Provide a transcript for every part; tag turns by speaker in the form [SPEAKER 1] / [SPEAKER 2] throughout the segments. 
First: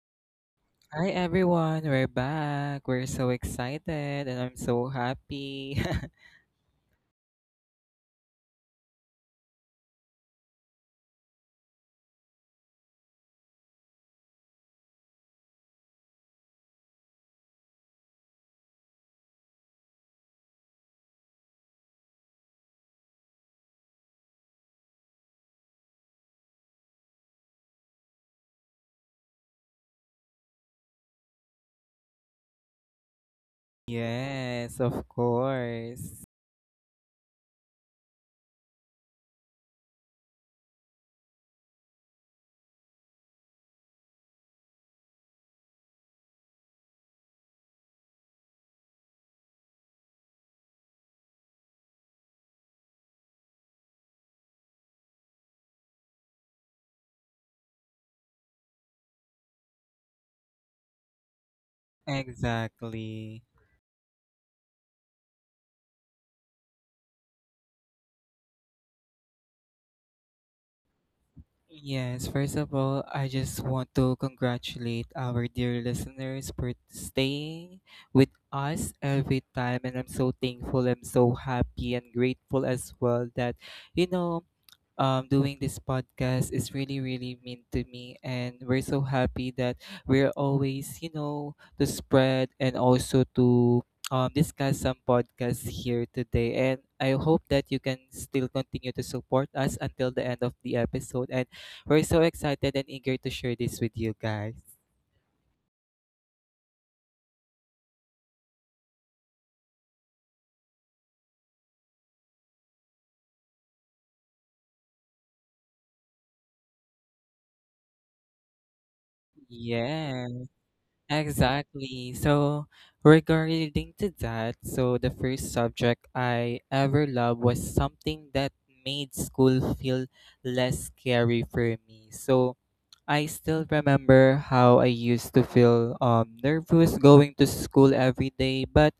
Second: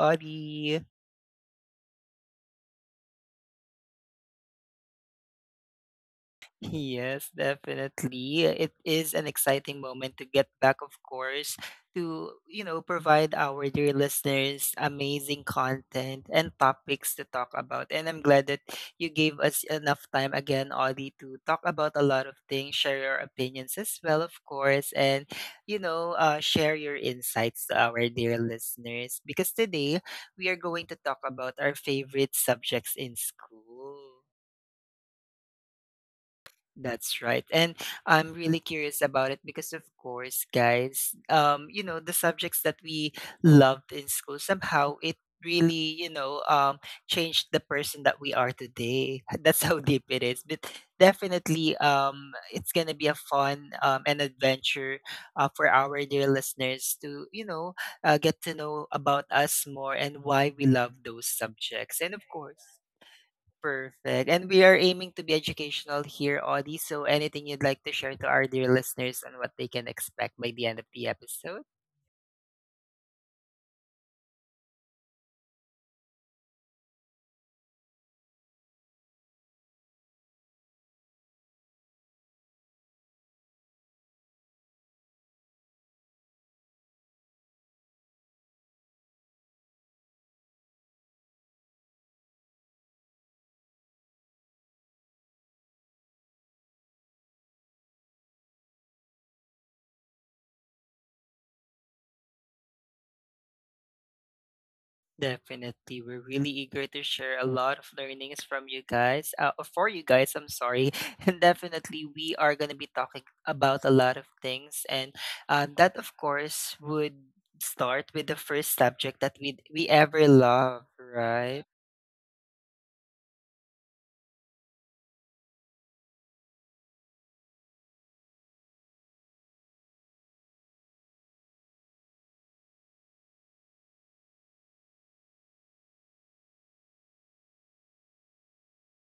[SPEAKER 1] Audie.
[SPEAKER 2] Hi everyone, we're back. We're so excited and I'm so happy.
[SPEAKER 1] Yes, definitely. It is an exciting moment to get back, of course, to, provide our dear listeners amazing content and topics to talk about. And I'm glad that you gave us enough time again, Audie, to talk about a lot of things, share your opinions as well, of course, and, share your insights to our dear listeners. Because today we are going to talk about our favorite subjects in school.
[SPEAKER 2] Yes, of course.
[SPEAKER 1] That's right. And I'm really curious about it because of course, guys, the subjects that we loved in school, somehow it really, changed the person that we are today. That's how deep it is. But definitely it's gonna be a fun an adventure for our dear listeners to, get to know about us more and why we love those subjects. And of course.
[SPEAKER 2] Exactly.
[SPEAKER 1] Perfect. And we are aiming to be educational here, Audie. So anything you'd like to share to our dear listeners and what they can expect by the end of the episode?
[SPEAKER 2] Yes, first of all, I just want to congratulate our dear listeners for staying with us every time, and I'm so thankful, I'm so happy and grateful as well that you know doing this podcast is really, really mean to me. And we're so happy that we're always, you know, to spread and also to discuss some podcasts here today. And I hope that you can still continue to support us until the end of the episode. And we're so excited and eager to share this with you guys.
[SPEAKER 1] Definitely. We're really eager to share a lot of learnings from you guys, for you guys, I'm sorry. And definitely, we are going to be talking about a lot of things. And that, of course, would start with the first subject that we
[SPEAKER 2] Yeah.
[SPEAKER 1] ever love, right?
[SPEAKER 2] Exactly. So, regarding to that, so the first subject I ever loved was something that made school feel less scary for me. So, I still remember how I used to feel nervous going to school every day, but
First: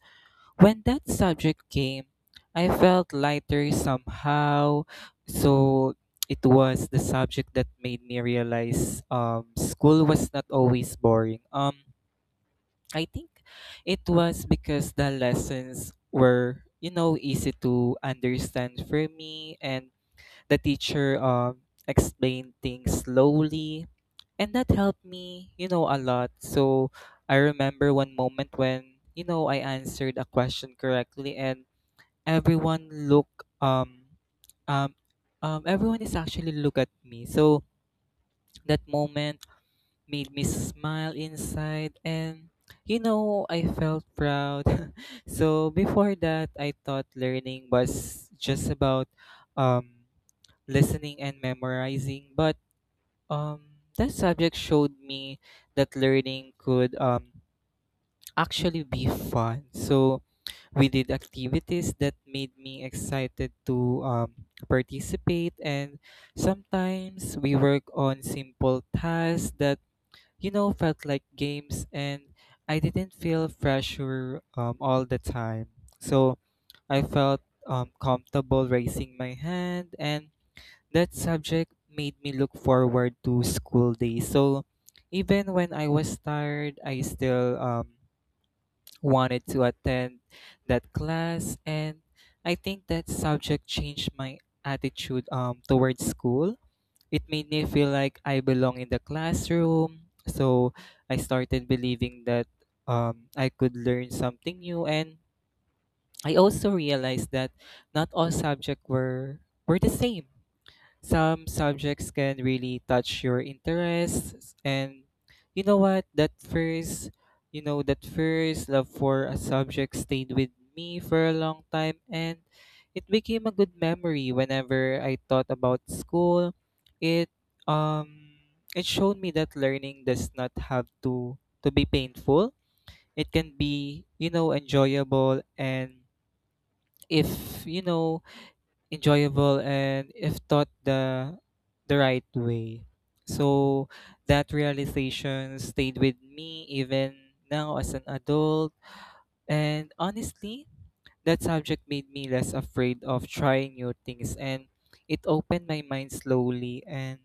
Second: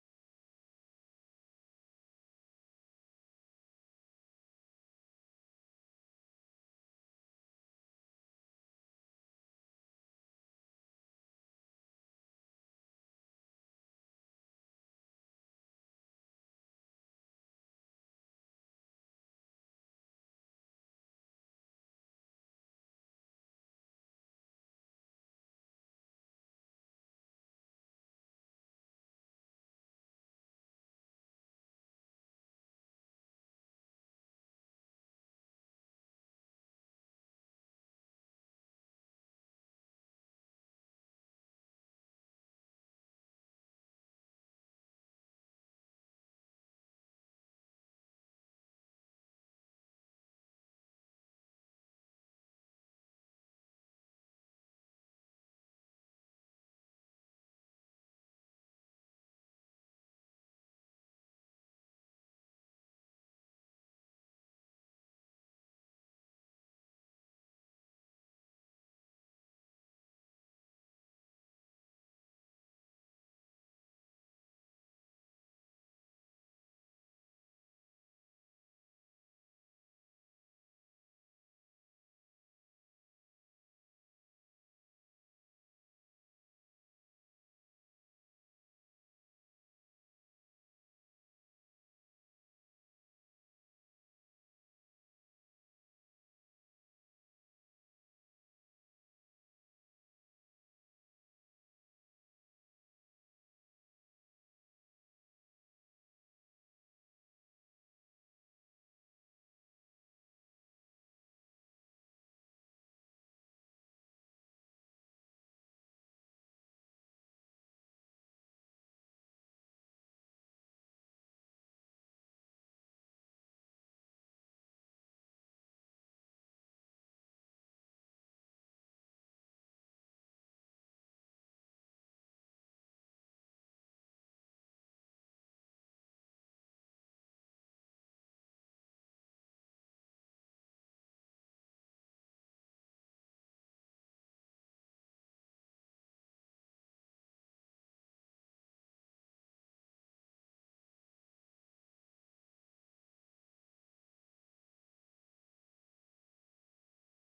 [SPEAKER 2] when that subject came, I felt lighter somehow. So, it was the subject that made me realize school was not always boring. I think it was because the lessons were, you know, easy to understand for me, and the teacher explained things slowly, and that helped me, you know, a lot. So I remember one moment when you know I answered a question correctly, and everyone look um um everyone is actually look at me. So that moment made me smile inside, and you know I felt proud. So before that I thought learning was just about um listening and memorizing, but um that subject showed me that learning could actually be fun. So we did activities that made me excited to participate, and sometimes we work on simple tasks that, you know, felt like games, and I didn't feel pressure all the time. So I felt comfortable raising my hand, and that subject made me look forward to school days. So even when I was tired, I still wanted to attend that class, and I think that subject changed my attitude towards school. It made me feel like I belong in the classroom. So I started believing that I could learn something new. And I also realized that not all subjects were the same. Some subjects can really touch your interests, and you know what, that first you know, that first love for a subject stayed with me for a long time, and it became a good memory whenever I thought about school. it um it showed me that learning does not have to be painful. It can be, you know, enjoyable, and if you know enjoyable and if taught the right way. So that realization stayed with me even now as an adult. And honestly, that subject made me less afraid of trying new things, and it opened my mind slowly, and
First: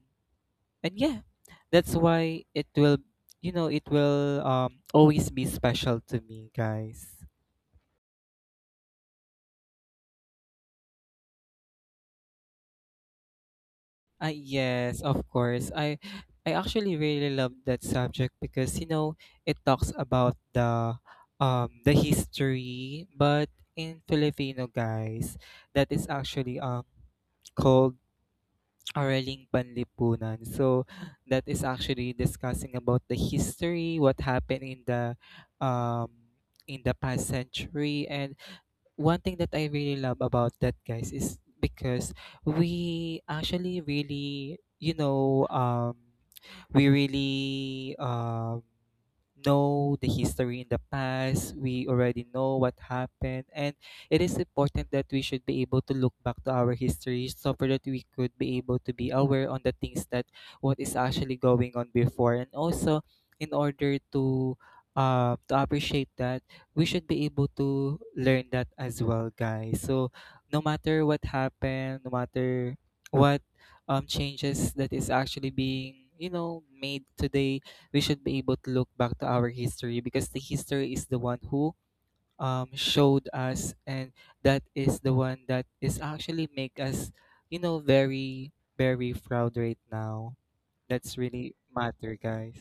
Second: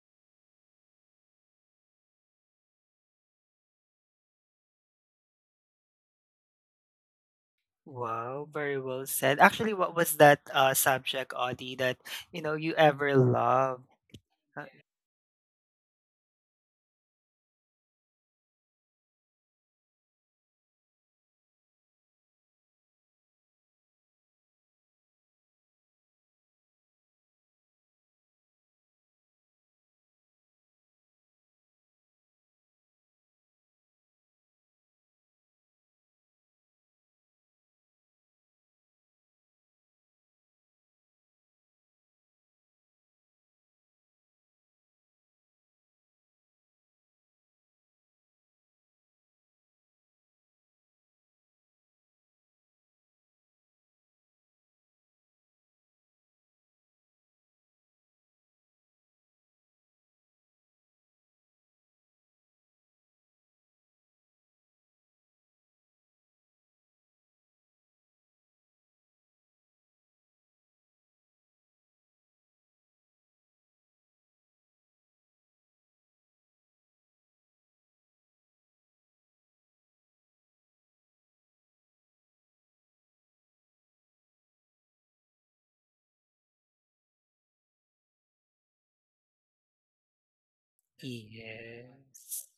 [SPEAKER 2] yeah, that's why it will, you know, it will always be special to me, guys.
[SPEAKER 1] Wow, very well said. Actually, what was that subject, Audie, that you ever loved? Uh,
[SPEAKER 2] Yes, of course. I actually really love that subject because, you know, it talks about the history, but in Filipino, guys, that is actually called Araling Panlipunan. So that is actually discussing about the history, what happened um in the past century. And one thing that I really love about that, guys, is because we actually really, we really know the history. In the past we already know what happened, and it is important that we should be able to look back to our history, so for that we could be able to be aware on the things that what is actually going on before. And also, in order to appreciate that, we should be able to learn that as well, guys. So no matter what happened, no matter what changes that is actually being, you know, made today, we should be able to look back to our history, because the history is the one who showed us, and that is the one that is actually make us, you know, very, very proud right now. That's really matter,
[SPEAKER 1] yes.
[SPEAKER 2] guys.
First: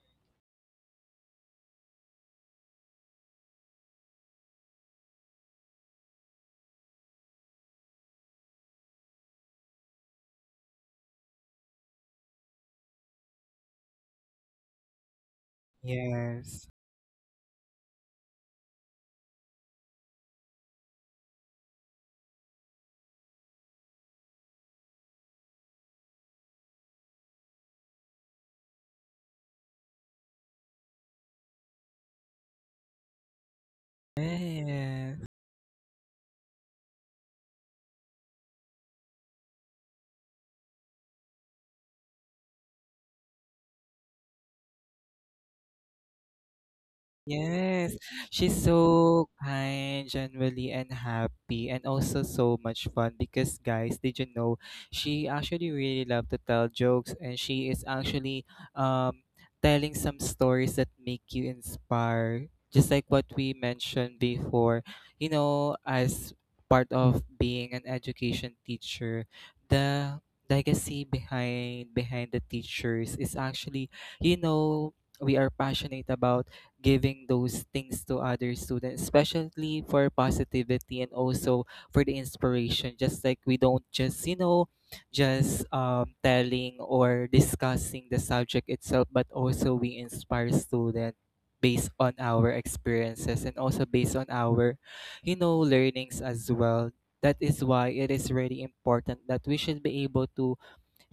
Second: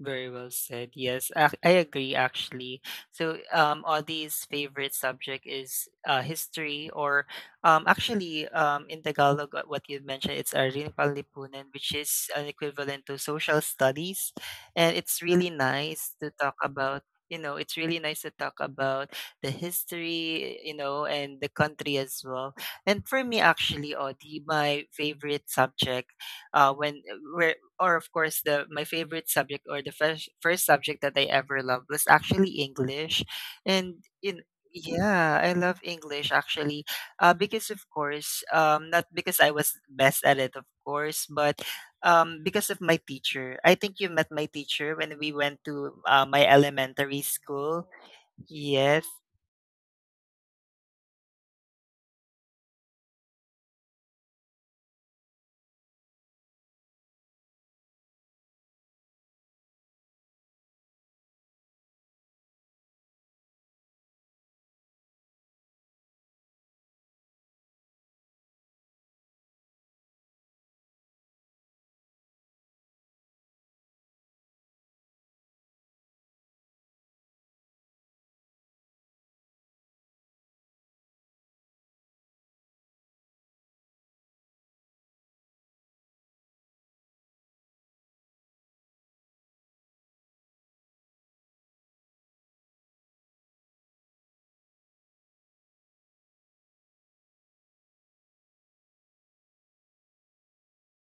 [SPEAKER 1] Very well said. Yes, I agree actually. So, Audie's favorite subject is history, or actually, in Tagalog, what you mentioned, it's Arin Panlipunan, which is an equivalent to social studies. And it's really nice to talk
[SPEAKER 2] Yes.
[SPEAKER 1] about, it's really nice to talk about the history, and the country as well. And for me, actually, Audie, my favorite subject when where or of course the my favorite subject or the first subject that I ever loved was actually English, and in
[SPEAKER 2] Yes.
[SPEAKER 1] yeah, I love English actually, because of course, not because I was best at it, of course, but because of my teacher. I think you met my teacher when we went to my elementary school.
[SPEAKER 2] Yes, she's
[SPEAKER 1] Yes.
[SPEAKER 2] so kind, genuinely, and happy, and also so much fun because, guys, did you know she actually really loved to tell jokes, and she is actually um, telling some stories that make you inspire, just like what we mentioned before. You know, as part of being an education teacher, the legacy behind the teachers is actually, you know, we are passionate about giving those things to other students, especially for positivity and also for the inspiration. Just like we don't just, you know, just telling or discussing the subject itself, but also we inspire students based on our experiences and also based on our, you know, learnings as well. That is why it is really important that we should be able to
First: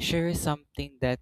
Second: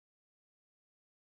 [SPEAKER 2] share something that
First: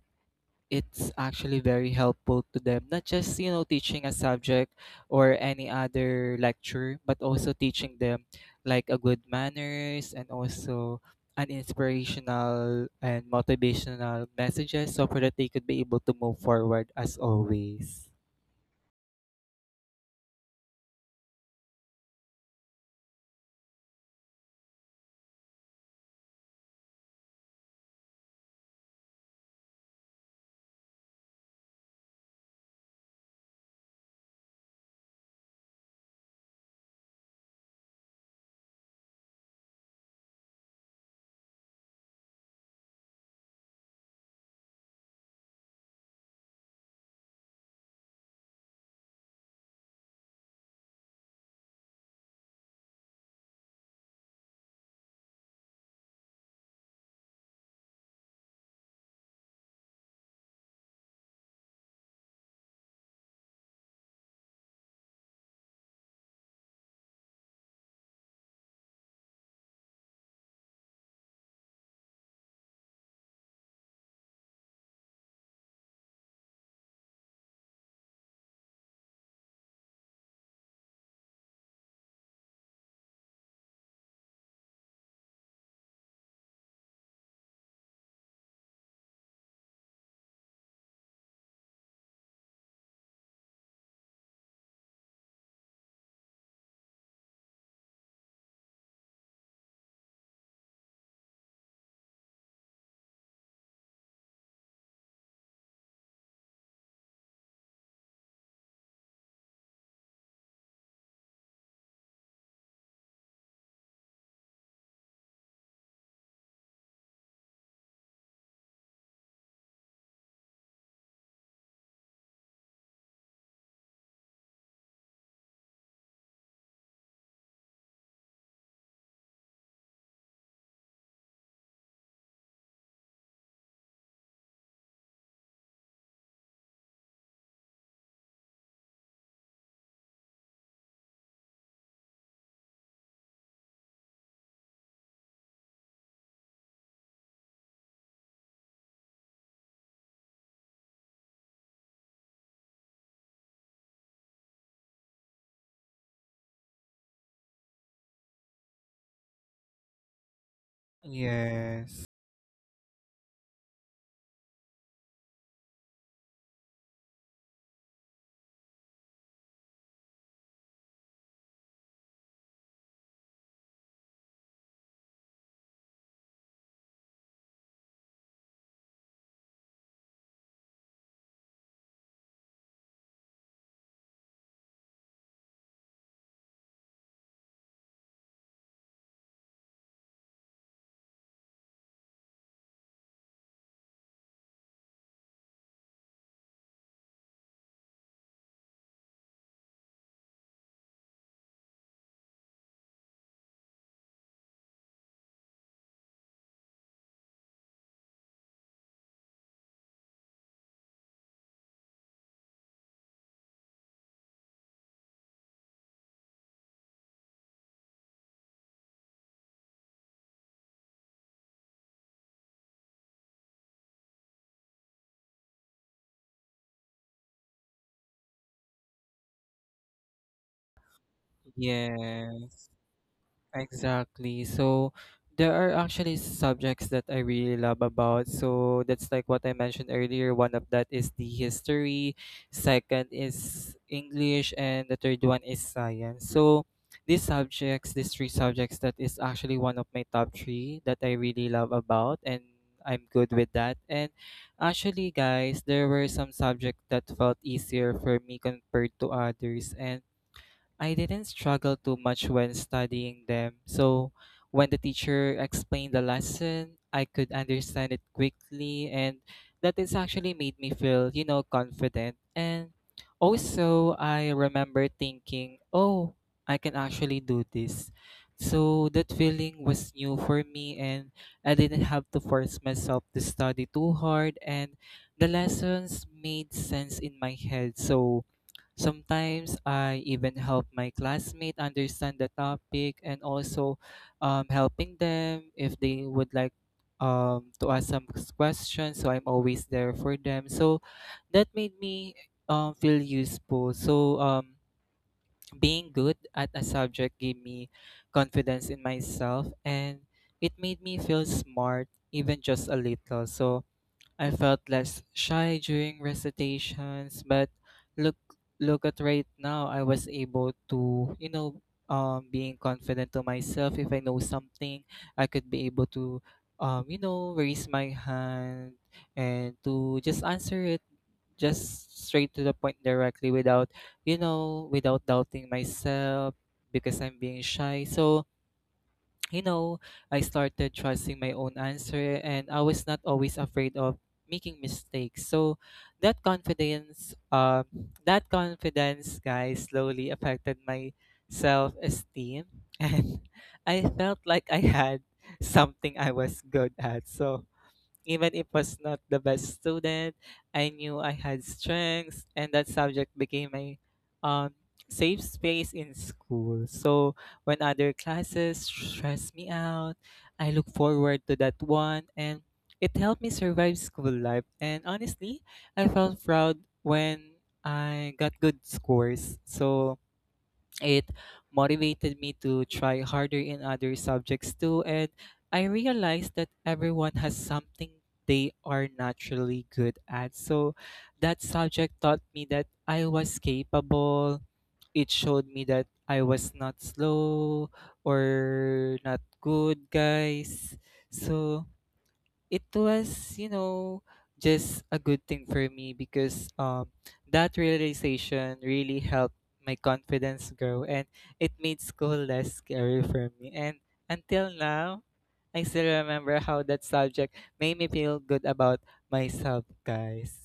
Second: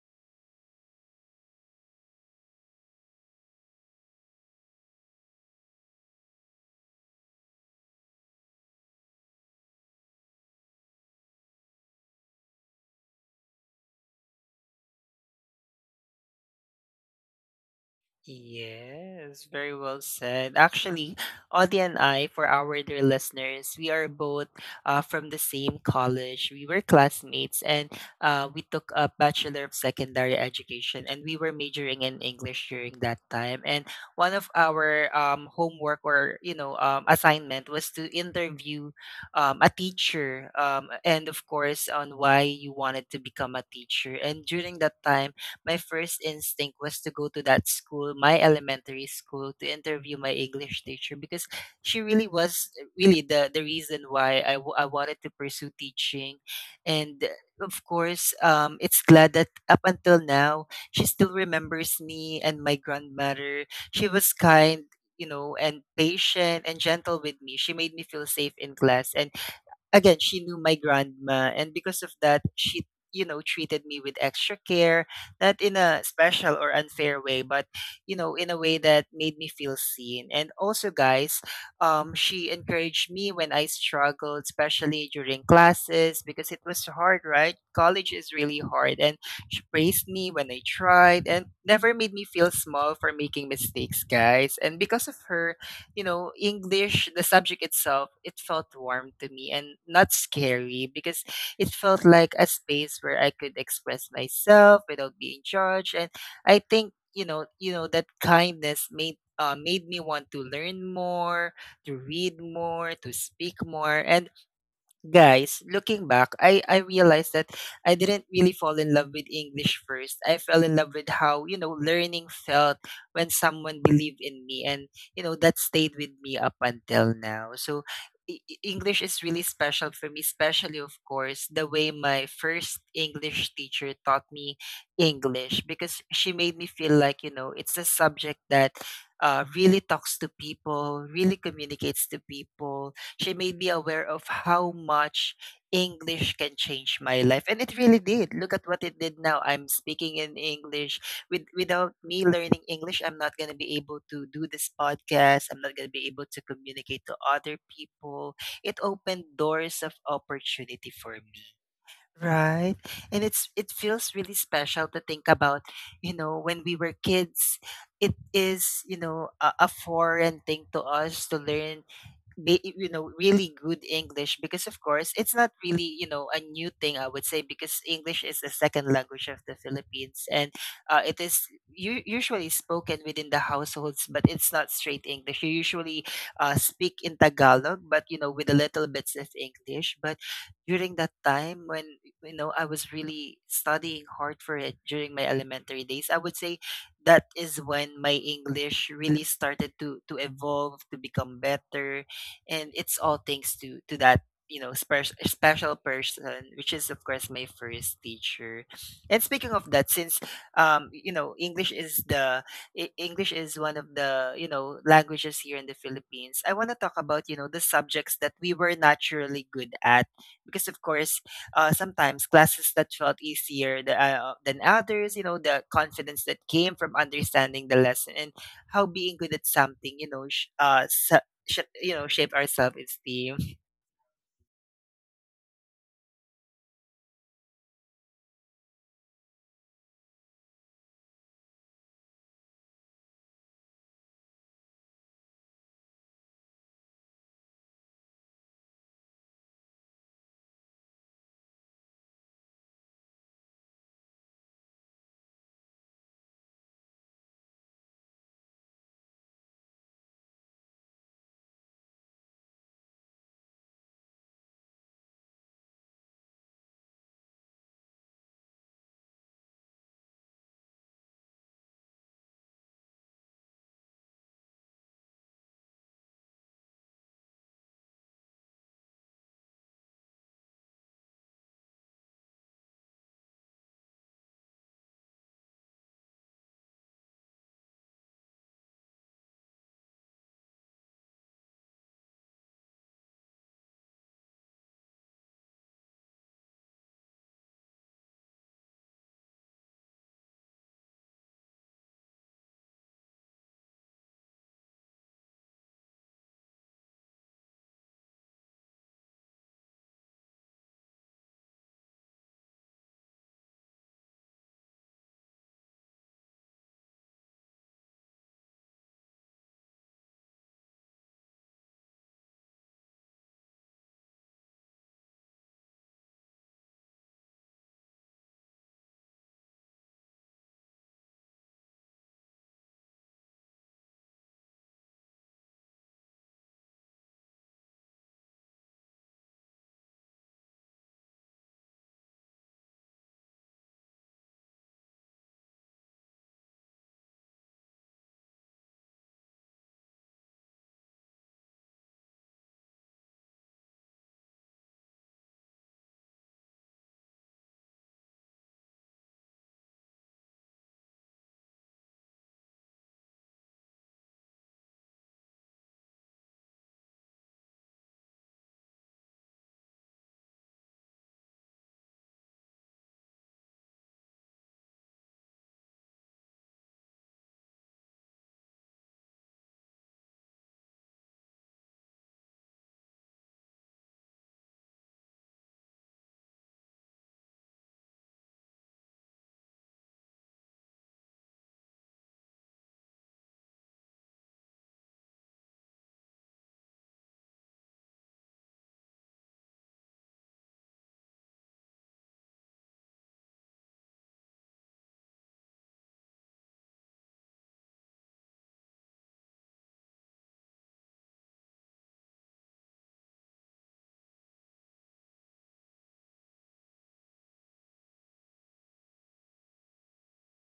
[SPEAKER 2] it's actually very helpful to them, not just, you know, teaching a subject or any other lecture, but also teaching them like a good manners and also an inspirational and motivational messages, so for that they could be able to move forward as always.
[SPEAKER 1] Yes, very well said. Actually, Audie and I, for our dear listeners, we are both from the same college. We were classmates and we took a Bachelor of Secondary Education and we were majoring in English during that time. And one of our homework or, assignment was to interview a teacher and, of course, on why you wanted to become a teacher. And during that time, my first instinct was to go to that school, my elementary school, to interview my English teacher because she really was really the reason why I wanted to pursue teaching. And of course, it's glad that up until now, she still remembers me and my grandmother. She was kind, and patient and gentle with me. She made me feel safe in class and again, she knew my grandma, and because of that, she treated me with extra care, not in a special or unfair way, but in a way that made me feel seen. And also, guys, she encouraged me when I struggled, especially during classes, because it was hard, right? College is really hard, and she praised me when I tried, and never made me feel small for making mistakes, guys. And because of her, English, the subject itself, it felt warm to me and not scary because it felt like a space where I could express myself without being judged. And I think, that kindness made made me want to learn more, to read more, to speak more, and guys, looking back, I realized that I didn't really fall in love with English first. I fell in love with how, learning felt when someone believed in me and, that stayed with me up until now. So English is really special for me, especially, of course, the way my first English teacher taught me English because she made me feel like, it's a subject that really talks to people, really communicates to people. She made me aware of how much English can change my life. And it really did. Look at what it did now. I'm speaking in English. Without me learning English, I'm not going to be able to do this podcast. I'm not going to be able to communicate to other people. It opened doors of opportunity for me.
[SPEAKER 2] Yes.
[SPEAKER 1] Right. And it feels really special to think about, when we were kids, it is, a foreign thing to us to learn really good English because of course it's not really a new thing I would say because English is the second language of the Philippines, and it is usually spoken within the households, but it's not straight English. You usually speak in Tagalog but with a little bits of English. But during that time when I was really studying hard for it during my elementary days, I would say that is when my English really started to evolve to become better, and it's all thanks to that special special person, which is of course my first teacher. And speaking of that, since um you know english is the English is one of the languages here in the Philippines, I want to talk about the subjects that we were naturally good at because of course sometimes classes that felt easier than others, the confidence that came from understanding the lesson and how being good at something shape our
[SPEAKER 2] Yes.
[SPEAKER 1] self-esteem.
[SPEAKER 2] Exactly. So there are actually subjects that I really love about. So that's like what I mentioned earlier. One of that is the history, second is English, and the third one is science. So these subjects, these three subjects, that is actually one of my top three that I really love about, and I'm good with that. And actually, guys, there were some subjects that felt easier for me compared to others, and I didn't struggle too much when studying them. So when the teacher explained the lesson, I could understand it quickly, and that is actually made me feel, you know, confident. And also, I remember thinking, oh, I can actually do this. So that feeling was new for me, and I didn't have to force myself to study too hard, and the lessons made sense in my head. So sometimes I even help my classmate understand the topic, and also helping them if they would like to ask some questions. So I'm always there for them. So that made me feel useful. So being good at a subject gave me confidence in myself, and it made me feel smart even just a little. So I felt less shy during recitations, but look look at right now, I was able to, you know, being confident to myself. If I know something, I could be able to you know, raise my hand and to just answer it just straight to the point directly without, you know, without doubting myself because I'm being shy. So, you know, I started trusting my own answer, and I was not always afraid of making mistakes. So that confidence, guys, slowly affected my self esteem, and I felt like I had something I was good at. So even if was not the best student, I knew I had strengths, and that subject became my um, safe space in school. So when other classes stress me out, I look forward to that one, and it helped me survive school life. And honestly, I felt proud when I got good scores. So it motivated me to try harder in other subjects too, and I realized that everyone has something they are naturally good at. So that subject taught me that I was capable. It showed me that I was not slow or not good, guys. So it was, you know, just a good thing for me because that realization really helped my confidence grow, and it made school less scary for me, and until now I still remember how that subject made me feel good about myself, guys.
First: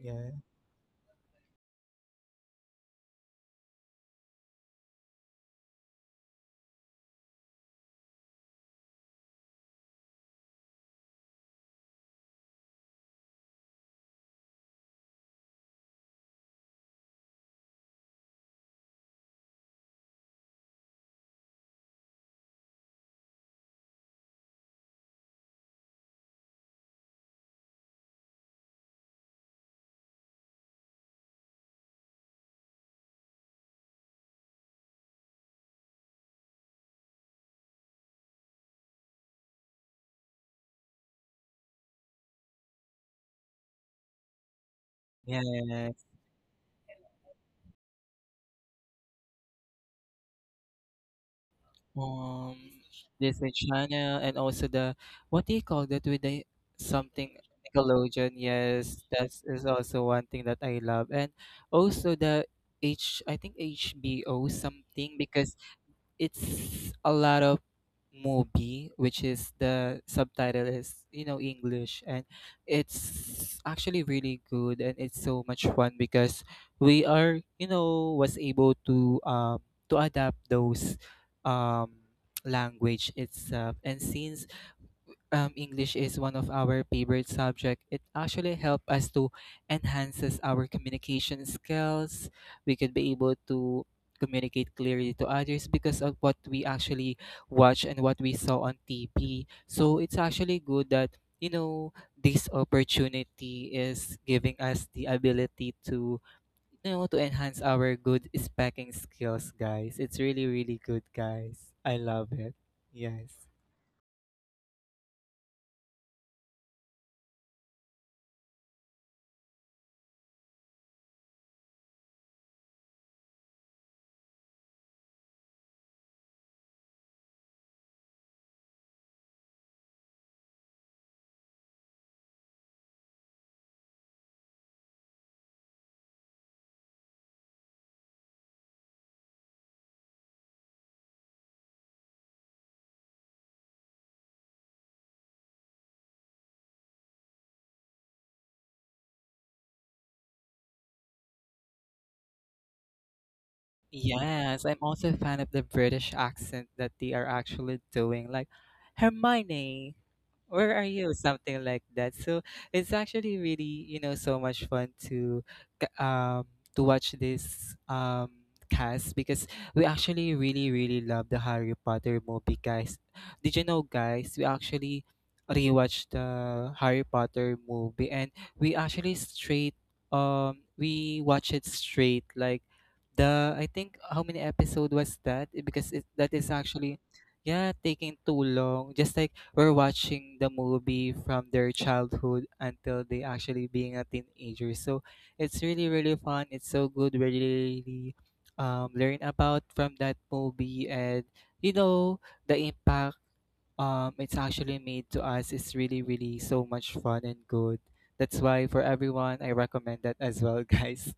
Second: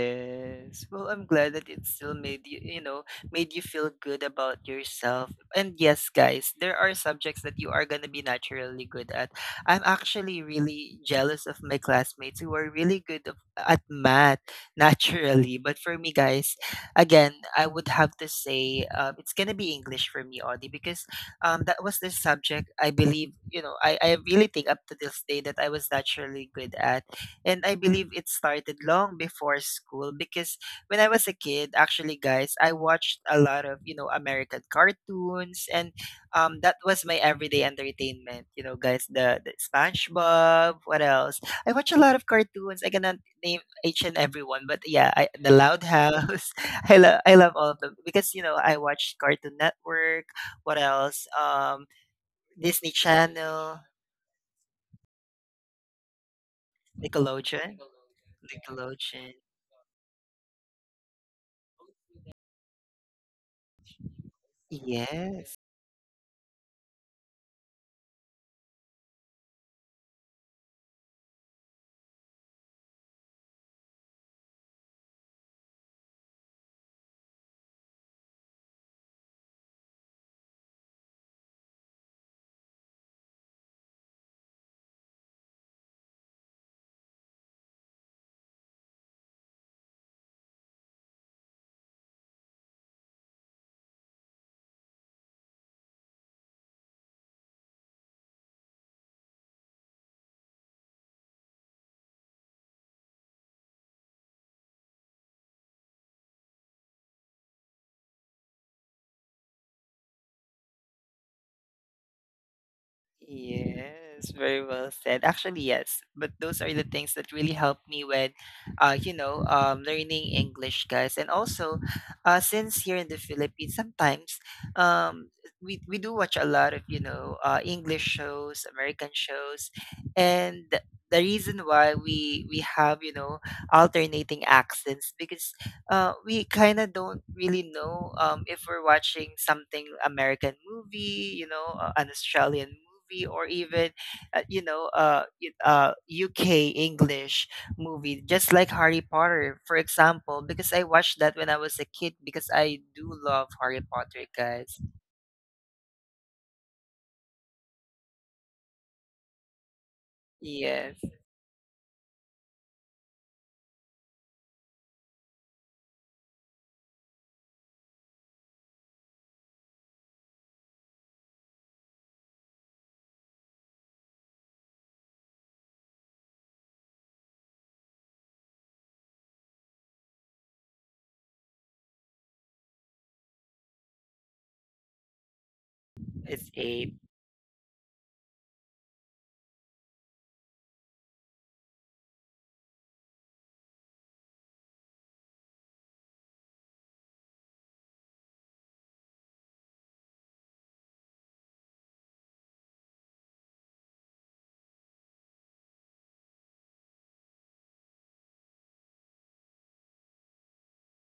[SPEAKER 2] Yeah.
[SPEAKER 1] Well, I'm glad that it still made you, made you feel good about yourself. And yes, guys, there are subjects that you are going to be naturally good at. I'm actually really jealous of my classmates who are really good at math naturally. But for me, guys, again, I would have to say it's going to be English for me, Audie, because that was the subject I believe, I really think up to this day that I was naturally good at. And I believe it started long before school because when I was a kid, actually, guys, I watched a lot of, American cartoons and that was my everyday entertainment. You know, guys, the SpongeBob, what else? I watch a lot of cartoons. I cannot name each and every one, but yeah, I, The Loud
[SPEAKER 2] Yeah.
[SPEAKER 1] House. I love all of them because, I watched Cartoon Network. What else?
[SPEAKER 2] um
[SPEAKER 1] Disney
[SPEAKER 2] Disney
[SPEAKER 1] Channel,
[SPEAKER 2] Channel, and also the what do you call that with the something.
[SPEAKER 1] Nickelodeon.
[SPEAKER 2] Nickelodeon, yes, that
[SPEAKER 1] Nickelodeon.
[SPEAKER 2] is also one thing that I love, and also the H, I think HBO something, because
[SPEAKER 1] Yes.
[SPEAKER 2] it's a lot of movie which is the subtitle is, you know, English, and it's actually really good, and it's so much fun because we are, you know, was able to adapt those um language itself. And since English is one of our favorite subject, it actually help us to enhances our communication skills. We could be able to communicate clearly to others because of what we actually watch and what we saw on TV. So it's actually good that, you know, this opportunity is giving us the ability to, you know, to enhance our good speaking skills, guys. It's really, really good, guys. I love it. Yes.
[SPEAKER 1] Yes, very well said. Actually, yes, but those are the things that really helped me when, learning English, guys. And also, since here in the Philippines, sometimes, um, we do watch a lot of English shows, American shows, and the reason why we have alternating accents because we kind of don't really know if we're watching something American movie, an Australian movie, or even, UK English movie, just like Harry Potter, for example, because I watched that when I was a kid because I do love Harry Potter,
[SPEAKER 2] Yes, I'm
[SPEAKER 1] guys.
[SPEAKER 2] also a fan of the British accent that they are actually doing. Like, Hermione, where are
[SPEAKER 1] Yes,
[SPEAKER 2] you something like that, so it's actually really, you know, so much fun to c- um to watch this cast because we actually really love the Harry Potter movie, guys. Did you know, guys, we actually rewatched the Harry Potter movie, and we actually straight, we watch it straight like, the I think how many episode was that because that is
[SPEAKER 1] it's
[SPEAKER 2] actually,
[SPEAKER 1] eight.
[SPEAKER 2] yeah, taking too long, just like were watching the movie from their childhood until they actually being a teenager. So it's really really fun. It's so good. We really, learn about from that movie, and, you know, the impact, it's actually made to us is really really so much fun and good. That's why for everyone I recommend that as well, guys.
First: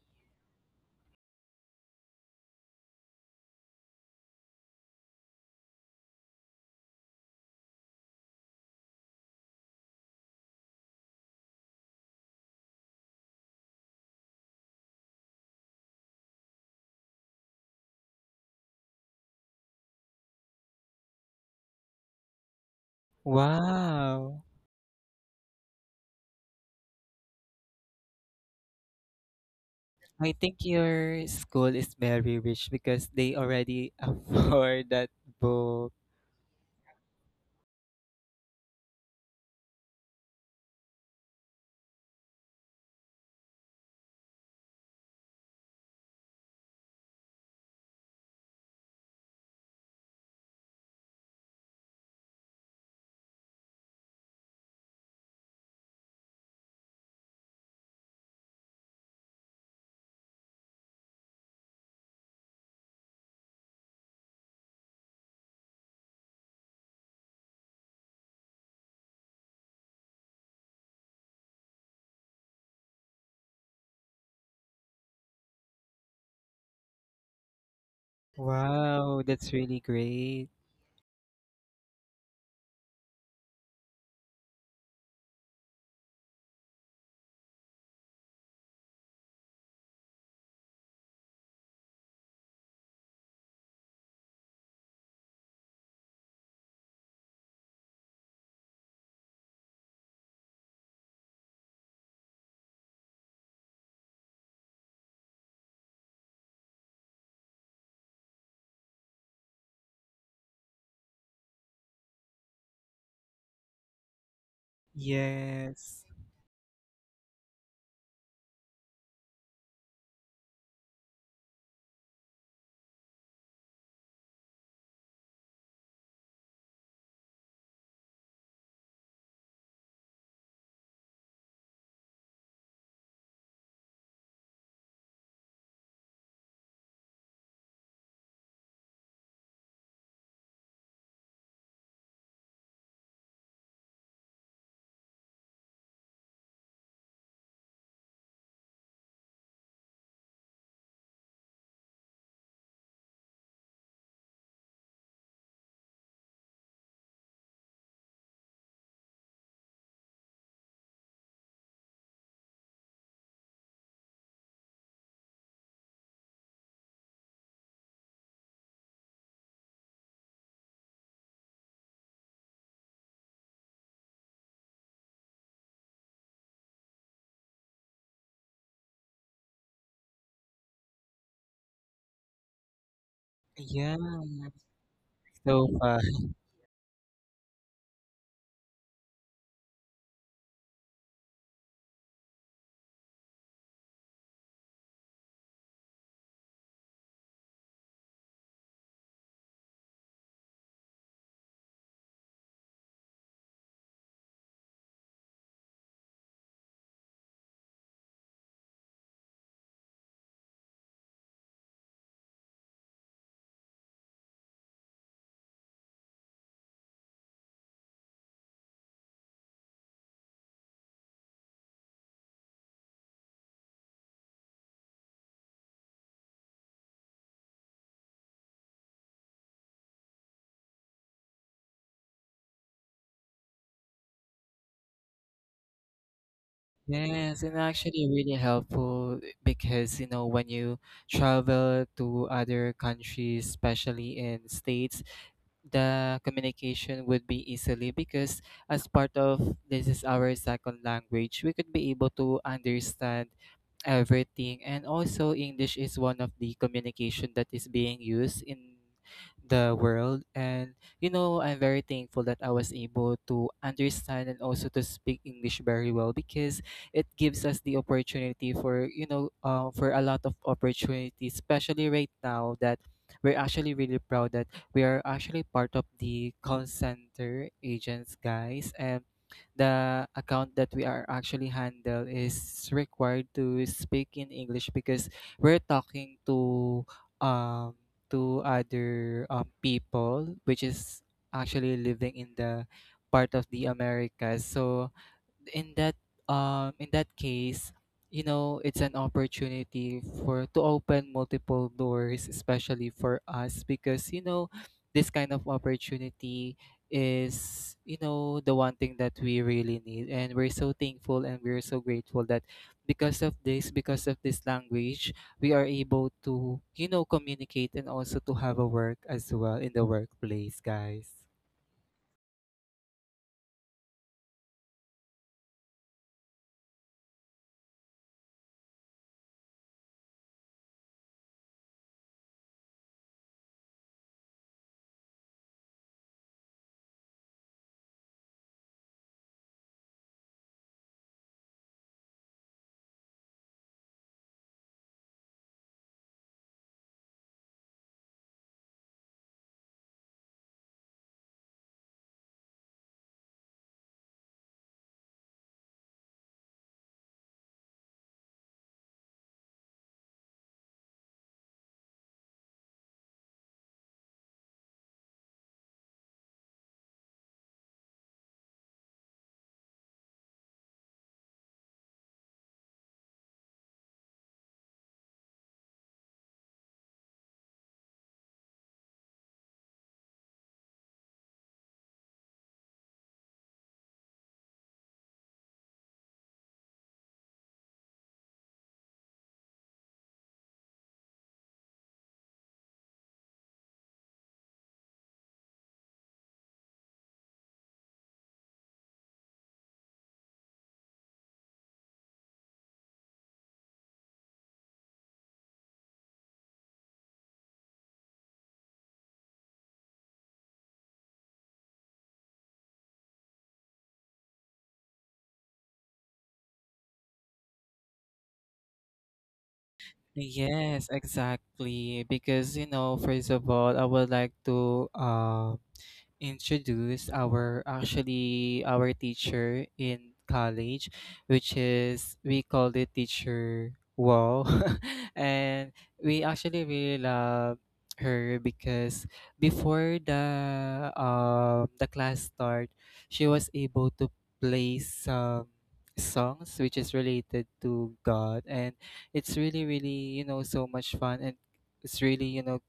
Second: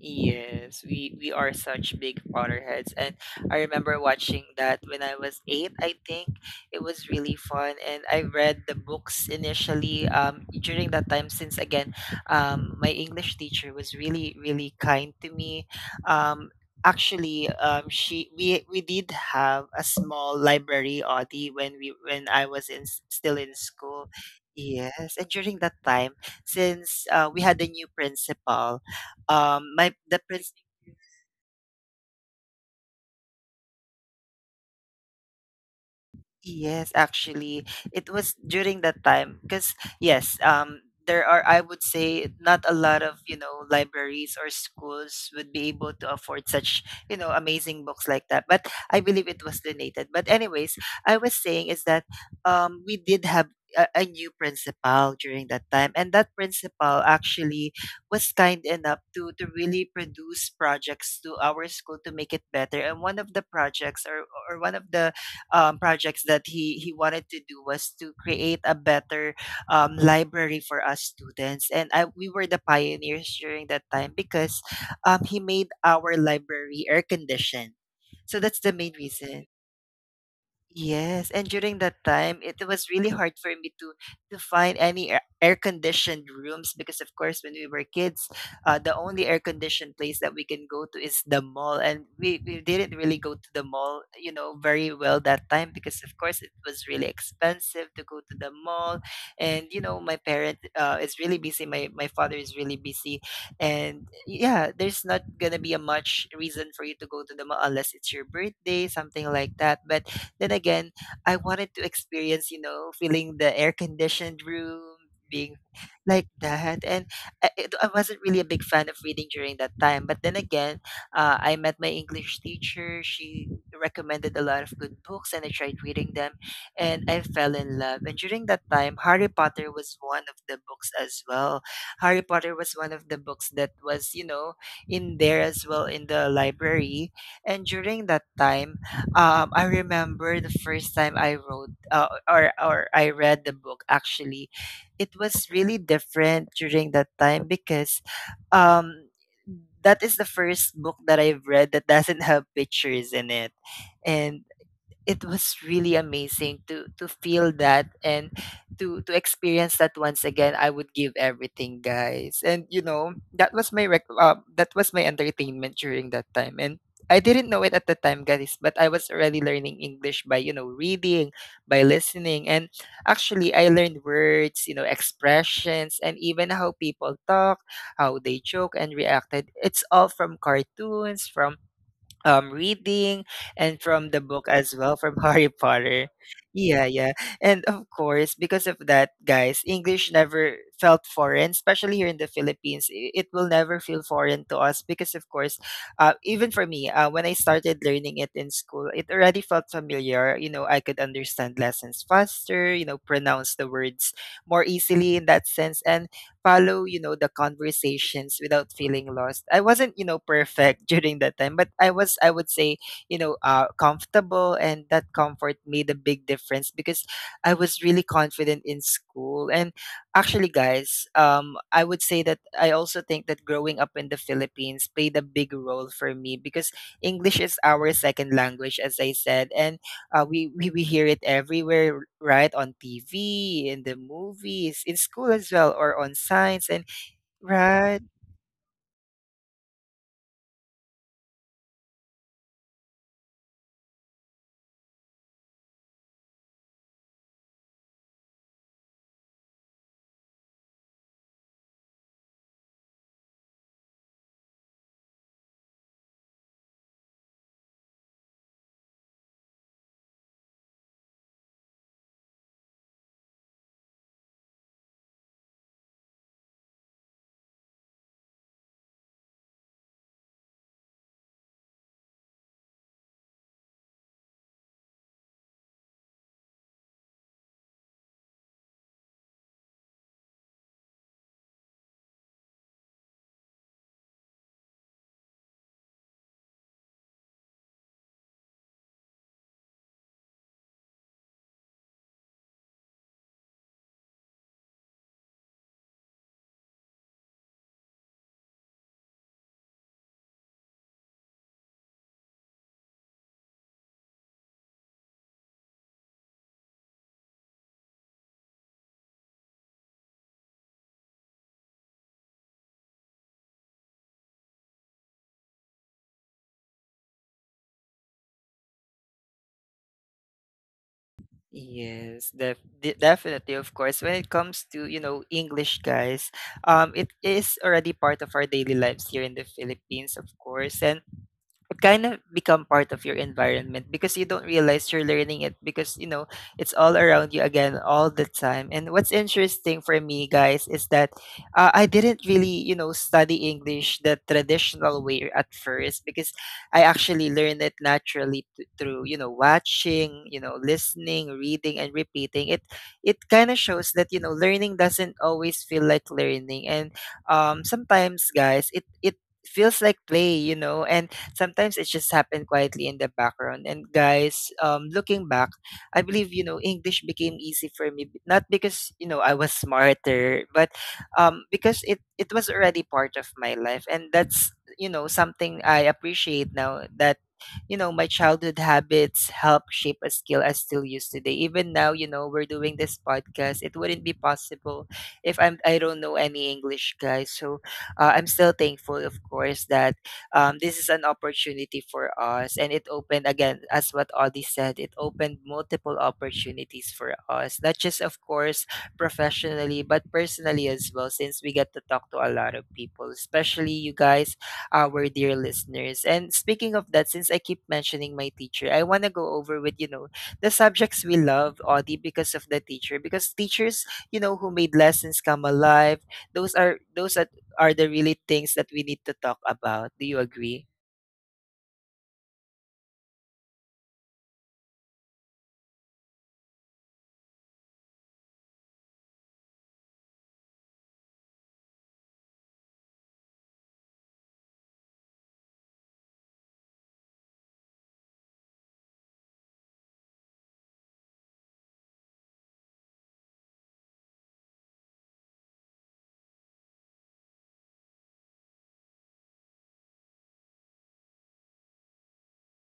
[SPEAKER 1] Yes, we are such big Potterheads, and I remember watching that when I was eight. I think it was really fun, and I read the books initially. During that time, since again, my English teacher was really really kind to me. Um, Actually, she we did have a small library, Audi, when we when I was still in school.
[SPEAKER 2] Wow.
[SPEAKER 1] Yes, and during that time, since we had a new principal, my the
[SPEAKER 2] I
[SPEAKER 1] pres.
[SPEAKER 2] think your school is very rich because they already afford that book.
[SPEAKER 1] Yes, actually, it was during that time because yes, there are I would say not a lot of libraries or schools would be able to afford such amazing books like that. But I believe it was donated. But anyways, I was saying is that we did have a new principal during that time, and that principal actually was kind enough to really produce projects to our school to make it better. And one of the projects or one of the projects that he wanted to do was to create a better library for us students, and I, we were the pioneers during that time because he made our library air conditioned. So that's the main
[SPEAKER 2] Wow,
[SPEAKER 1] reason.
[SPEAKER 2] that's really great.
[SPEAKER 1] Yes, and during that time, it was really hard for me to find any air- conditioned rooms because, of course, when we were kids, the only air-conditioned place that we can go to is the mall, and we didn't really go to the mall, you know, very well that time because, of course, it was really expensive to go to the mall, and you know, my parent is really busy. My father is really busy, and yeah, there's not gonna be a much reason for you to go to the mall unless it's your birthday, something like that, but then again, I wanted to experience, you know, feeling the air conditioned room, being
[SPEAKER 2] Yes.
[SPEAKER 1] like that. And I, I wasn't really a big fan of reading during that time. But then again, I met my English teacher. She recommended a lot of good books, and I tried reading them, and I fell in love. And during that time, Harry Potter was one of the books as well. Harry Potter was one of the books that was, you know, in there as well in the library. And during that time, I remember the first time I wrote or I read the book. Actually, it was really different during that time because um, that is the first book that I've read that doesn't have pictures in it. And it was really amazing to feel that and to experience that once again. I would give everything, guys, and you know that was my that was my entertainment during that time. And I didn't know it at the time, guys, but I was already learning English by, you know, reading, by listening. And actually I learned words, you know, expressions, and even how people talk, how they joke and reacted. It's all from cartoons, from reading and
[SPEAKER 2] Yeah,
[SPEAKER 1] from the book as well, from Harry
[SPEAKER 2] so far.
[SPEAKER 1] Potter. Yeah, yeah. And of course, because of that, guys, English never felt foreign, especially here in the Philippines. It will never feel foreign to us because of course, even for me, when I started learning it in school, it already felt familiar. You know, I could understand lessons faster, you know, pronounce the words more easily in that sense and follow, you know, the conversations without feeling lost. I wasn't, you know, perfect during that time, but I was, I would say, you know, comfortable, and that comfort made a big difference because I was really confident in school. And actually, guys, I would say that I also think that growing up in the Philippines played a big role for me because English is our second language, as I said, and we, we hear it everywhere, right? On TV, in the movies, in school as well, or on signs, and
[SPEAKER 2] Yes, and
[SPEAKER 1] right.
[SPEAKER 2] actually really helpful because, you know, when you travel to other countries, especially in states, the communication would be easily because as part of this is our second language, we could be able to understand everything, and also English is one of the communication that is being used in the world. And, you know, I'm very thankful that I was able to understand and also to speak English very well because it gives us the opportunity for, you know, for a lot of opportunities, especially right now that we're actually really proud that we are actually part of the call center agents, guys. And the account that we are actually handle is required to speak in English because we're talking to, um to other people which is actually living in the part of the Americas. So in that, in that case, you know, it's an opportunity for to open multiple doors, especially for us, because, you know, this kind of opportunity is, you know, the one thing that we really need, and we're so thankful and we're so grateful that because of this, because of this language, we are able to, you know, communicate and also to have a work as well in the workplace, guys.
[SPEAKER 1] Yes, def de definitely, of course. When it comes to, you know, English, guys, it is already part of our daily lives here in the Philippines, of course. And it kind of become part of your environment because you don't realize you're learning it because you know it's all around you again all the time. And what's interesting for me, guys, is that I didn't really, you know, study English the traditional way at first because I actually learn it naturally through, you know, watching, you know, listening, reading, and repeating. It kind of shows that you know learning doesn't always feel like learning, and sometimes, guys, it feels like play, you know, and sometimes it just happened quietly in the background. And guys, looking back, I believe you know English became easy for me, not because you know I was smarter, but because it was already part of my life, and that's you know something I appreciate now that you know my childhood habits help shape a skill I still use today. Even now, you know, we're doing this podcast. It wouldn't be possible if I don't know any English, guys, so I'm still thankful, of course, that this is an opportunity for us, and it opened, again, as what Audie said, it opened multiple opportunities for us, not just of course professionally, but personally as well, since we get to talk to a lot of people, especially you guys, our dear listeners. And speaking of that, since I keep mentioning my teacher, I want to go over with, you know, the subjects we love, Audie, because of the teacher. Because teachers, you know, who made lessons come alive, those are are the really things that we need to talk about. Do you agree?
[SPEAKER 2] Yes, exactly. Because, you know, first of all, I would like to introduce our actually our teacher in college, which is we called it teacher Wow, and we actually really love her because before the, the class start, she was able to play some songs which is related to God, and it's really really, you know, so much fun. And it's really, you know,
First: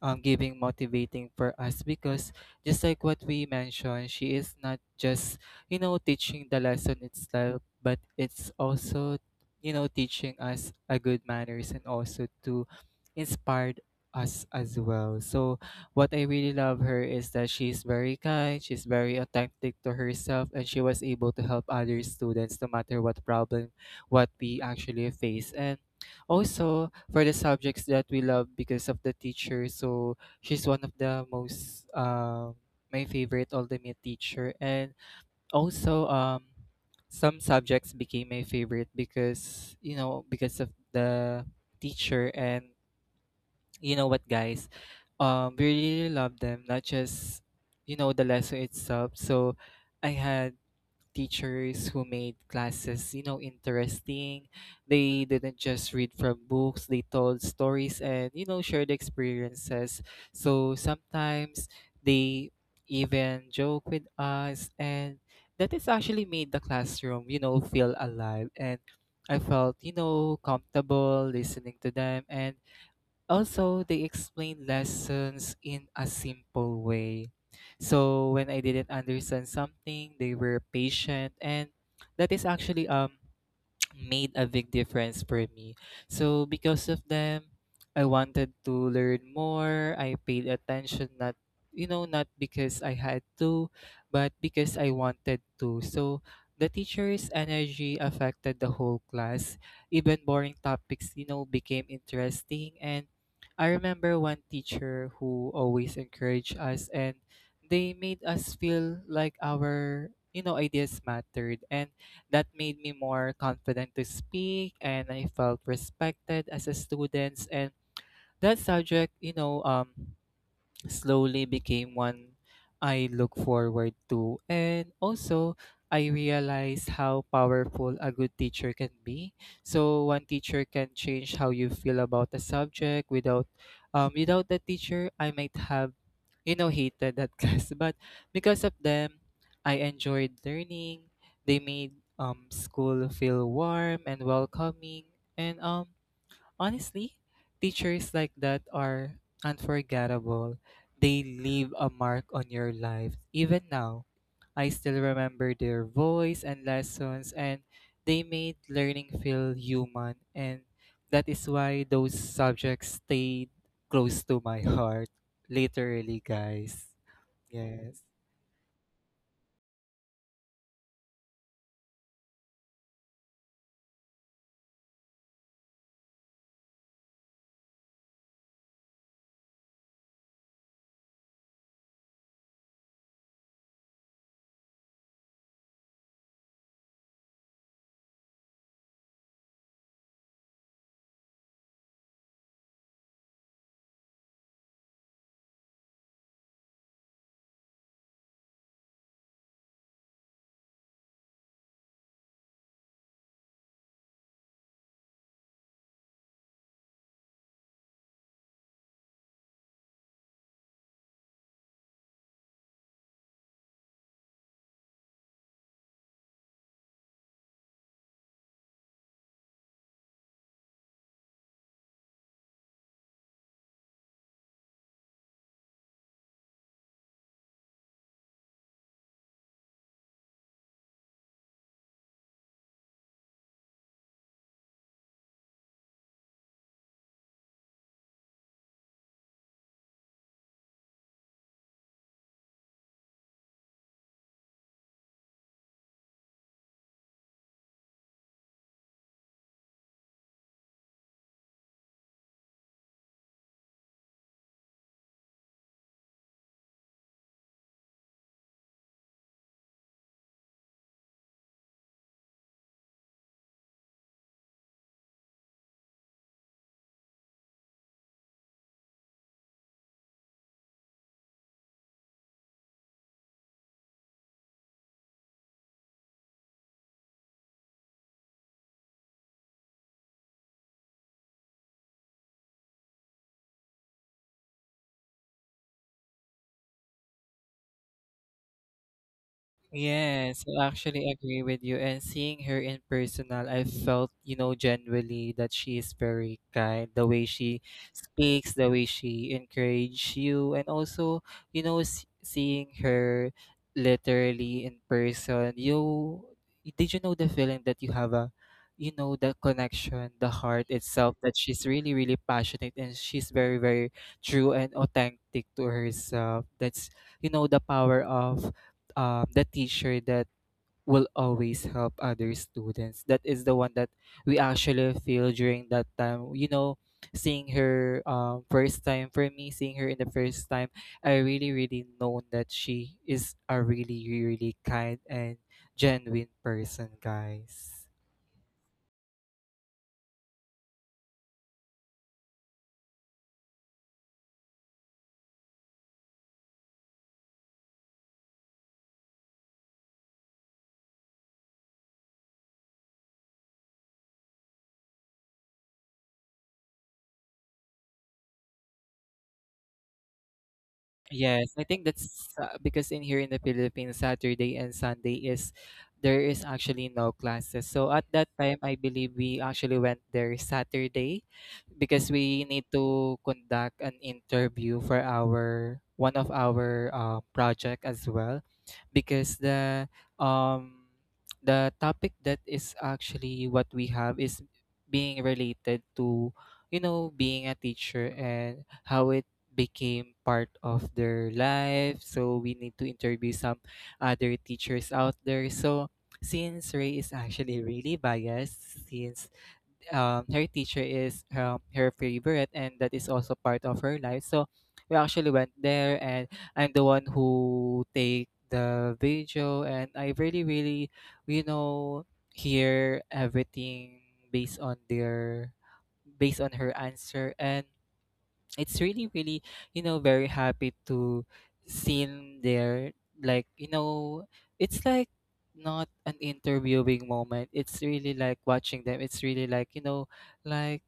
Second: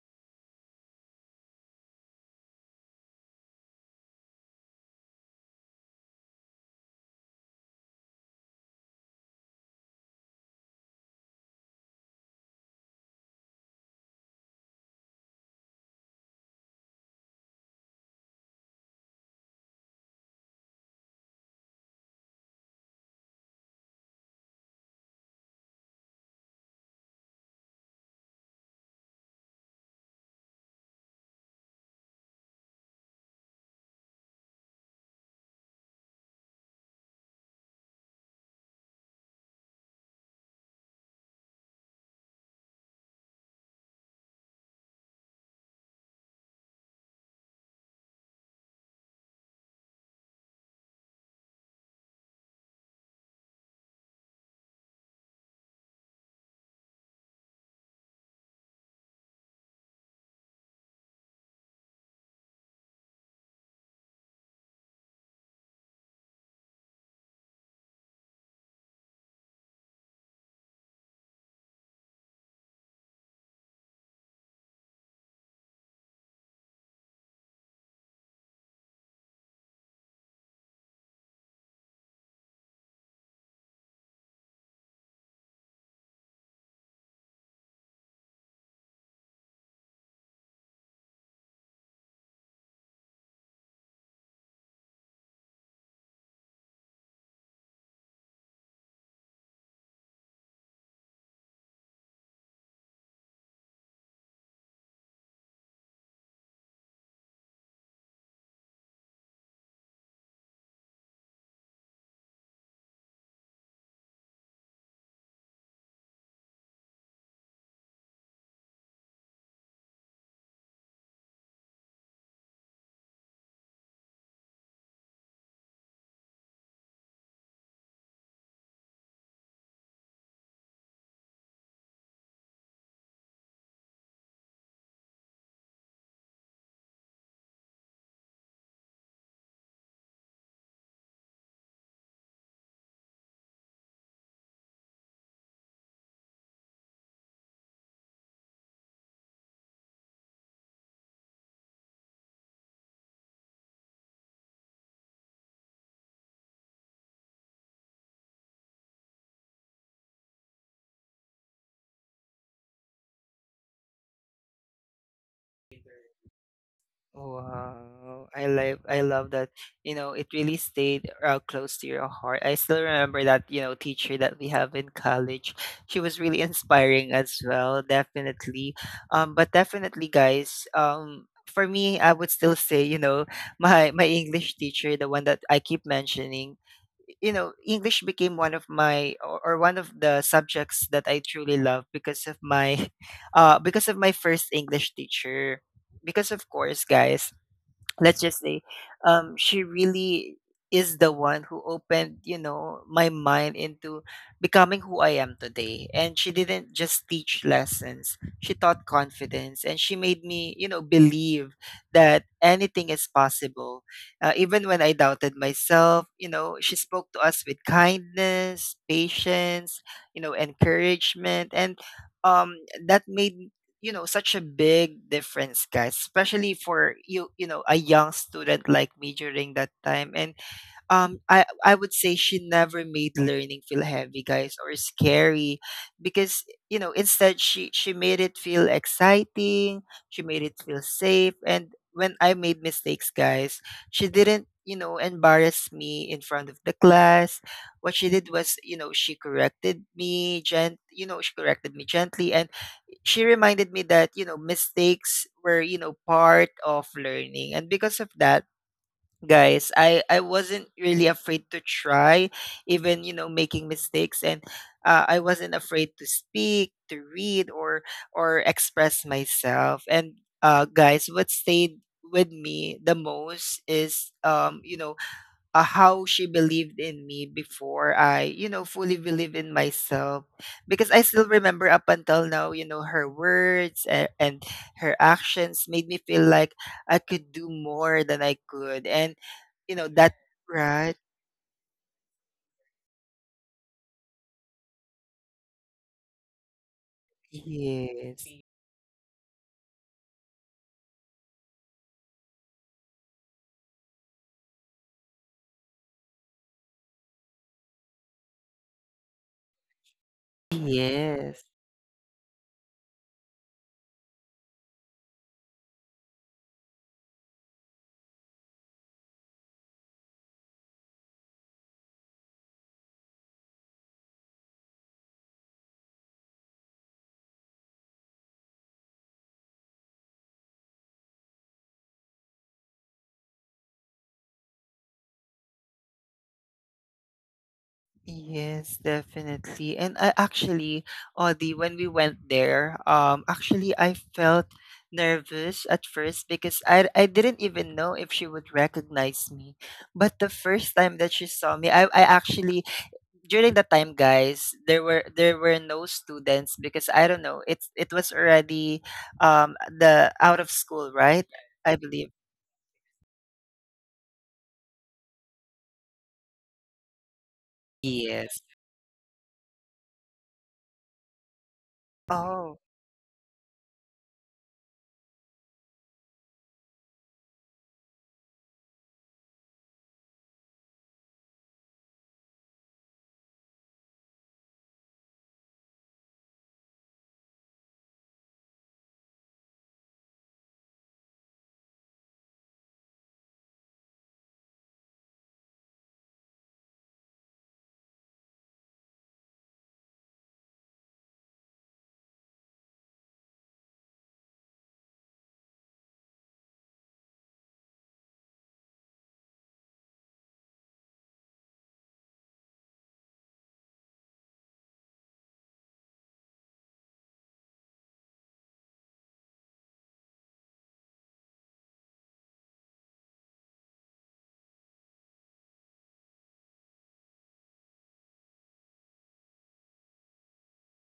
[SPEAKER 2] giving motivating for us because just like what we mentioned, she is not just, you know, teaching the lesson itself, but it's also, you know, teaching us a good manners and also to inspire us as well. So what I really love her is that she's very kind, she's very authentic to herself, and she was able to help other students no matter what problem what we actually face. And also for the subjects that we love because of the teacher. So she's one of the most, my favorite ultimate teacher, and also, some subjects became my favorite because, you know, because of the teacher. And you know what, guys, we really love them, not just, you know, the lesson itself. So I had teachers who made classes, you know, interesting. They didn't just read from books, they told stories and, you know, shared experiences. So sometimes they even joke with us, and that is actually made the classroom, you know, feel alive, and I felt, you know, comfortable listening to them. And also, they explained lessons in a simple way. So when I didn't understand something, they were patient, and that is actually, made a big difference for me. So because of them, I wanted to learn more. I paid attention, not, you know, not because I had to, but because I wanted to. So the teacher's energy affected the whole class. Even boring topics, you know, became interesting, and I remember one teacher who always encouraged us, and they made us feel like our, you know, ideas mattered, and that made me more confident to speak, and I felt respected as a student. And that subject, you know, slowly became one I look forward to. And also, I realized how powerful a good teacher can be. So one teacher can change how you feel about a subject. Without, without the teacher, I might have, you know, hated that class. But because of them, I enjoyed learning. They made school feel warm and welcoming. And honestly, teachers like that are unforgettable. They leave a mark on your life. Even now, I still remember their voice and lessons, and they made learning feel human. And that is why those subjects stayed close to my heart. Literally, guys. Yes.
[SPEAKER 1] Wow, I love that. You know, it really stayed close to your heart. I still remember that, you know, teacher that we have in college. She was really inspiring as well, definitely. But definitely, guys, for me, I would still say, you know, my English teacher, the one that I keep mentioning, you know, English became one of my or one of the subjects that I truly love because of my because of my first English teacher, because of course guys, let's just say she really is the one who opened you know my mind into becoming who I am today. And she didn't just teach lessons, she taught confidence, and she made me, you know, believe that anything is possible, even when I doubted myself. You know, she spoke to us with kindness, patience, you know, encouragement, and um that made you know such a big difference, guys, especially for you, you know, a young student like me during that time. And I would say she never made learning feel heavy, guys, or scary, because you know instead she made it feel exciting, she made it feel safe. And when I made mistakes, guys, she didn't you know embarrass me in front of the class. What she did was, you know, she corrected me gent you know, she corrected me gently, and she reminded me that you know mistakes were, you know, part of learning. And because of that, guys, I wasn't really afraid to try, even you know making mistakes. And I wasn't afraid to speak, to read, or express myself. And guys, what stayed with me the most is you know how she believed in me before I, you know, fully believe in myself. Because I still remember up until now, you know, her words, and her actions made me feel like I could do more than I could. And, you know, that,
[SPEAKER 2] Yes, I
[SPEAKER 1] right?
[SPEAKER 2] actually agree with you. And seeing her in personal, I felt, you know, genuinely that she is very kind. The way she
[SPEAKER 1] Yes.
[SPEAKER 2] speaks, the way she encourages you, and also, you know, seeing her literally in person, you did you know the feeling that you have a, you know, the connection, the heart itself, that
[SPEAKER 1] Yes.
[SPEAKER 2] she's really, really passionate, and she's very, very true and authentic to herself. That's, you know, the power of, the teacher that will always help other students. That is the one that we actually feel during that time. You know, seeing her, first time for me, seeing her in the first time, I really, really know that she is a really, really really kind and genuine person, guys.
[SPEAKER 1] Yes, definitely. And I actually, Audie, when we went there, actually I felt nervous at first because I didn't even know if she would recognize me. But the first time that she saw me, I actually during that time, guys, there were no students because I don't know, it was already the out of school, right?
[SPEAKER 2] Yes, I
[SPEAKER 1] I
[SPEAKER 2] think
[SPEAKER 1] believe.
[SPEAKER 2] that's because in here in the Philippines, Saturday and Sunday is there is actually no classes. So at that
[SPEAKER 1] Yes.
[SPEAKER 2] time, I believe we actually went there Saturday because we
[SPEAKER 1] Oh.
[SPEAKER 2] need to conduct an interview for our one of our project as well because the, um the topic that is actually what we have is being related to, you know, being a teacher and how it became part of their life. So we need to interview some other teachers out there. So since Ray is actually really biased, since her teacher is her favorite, and that is also part of her life. So we actually went there, and I'm the one who take the video, and I really really, you know, hear everything based on their, based on her answer, and it's really really, you know, very happy to see him there, like, you know, it's like not an interviewing moment, it's really like watching them, it's really like, you know, like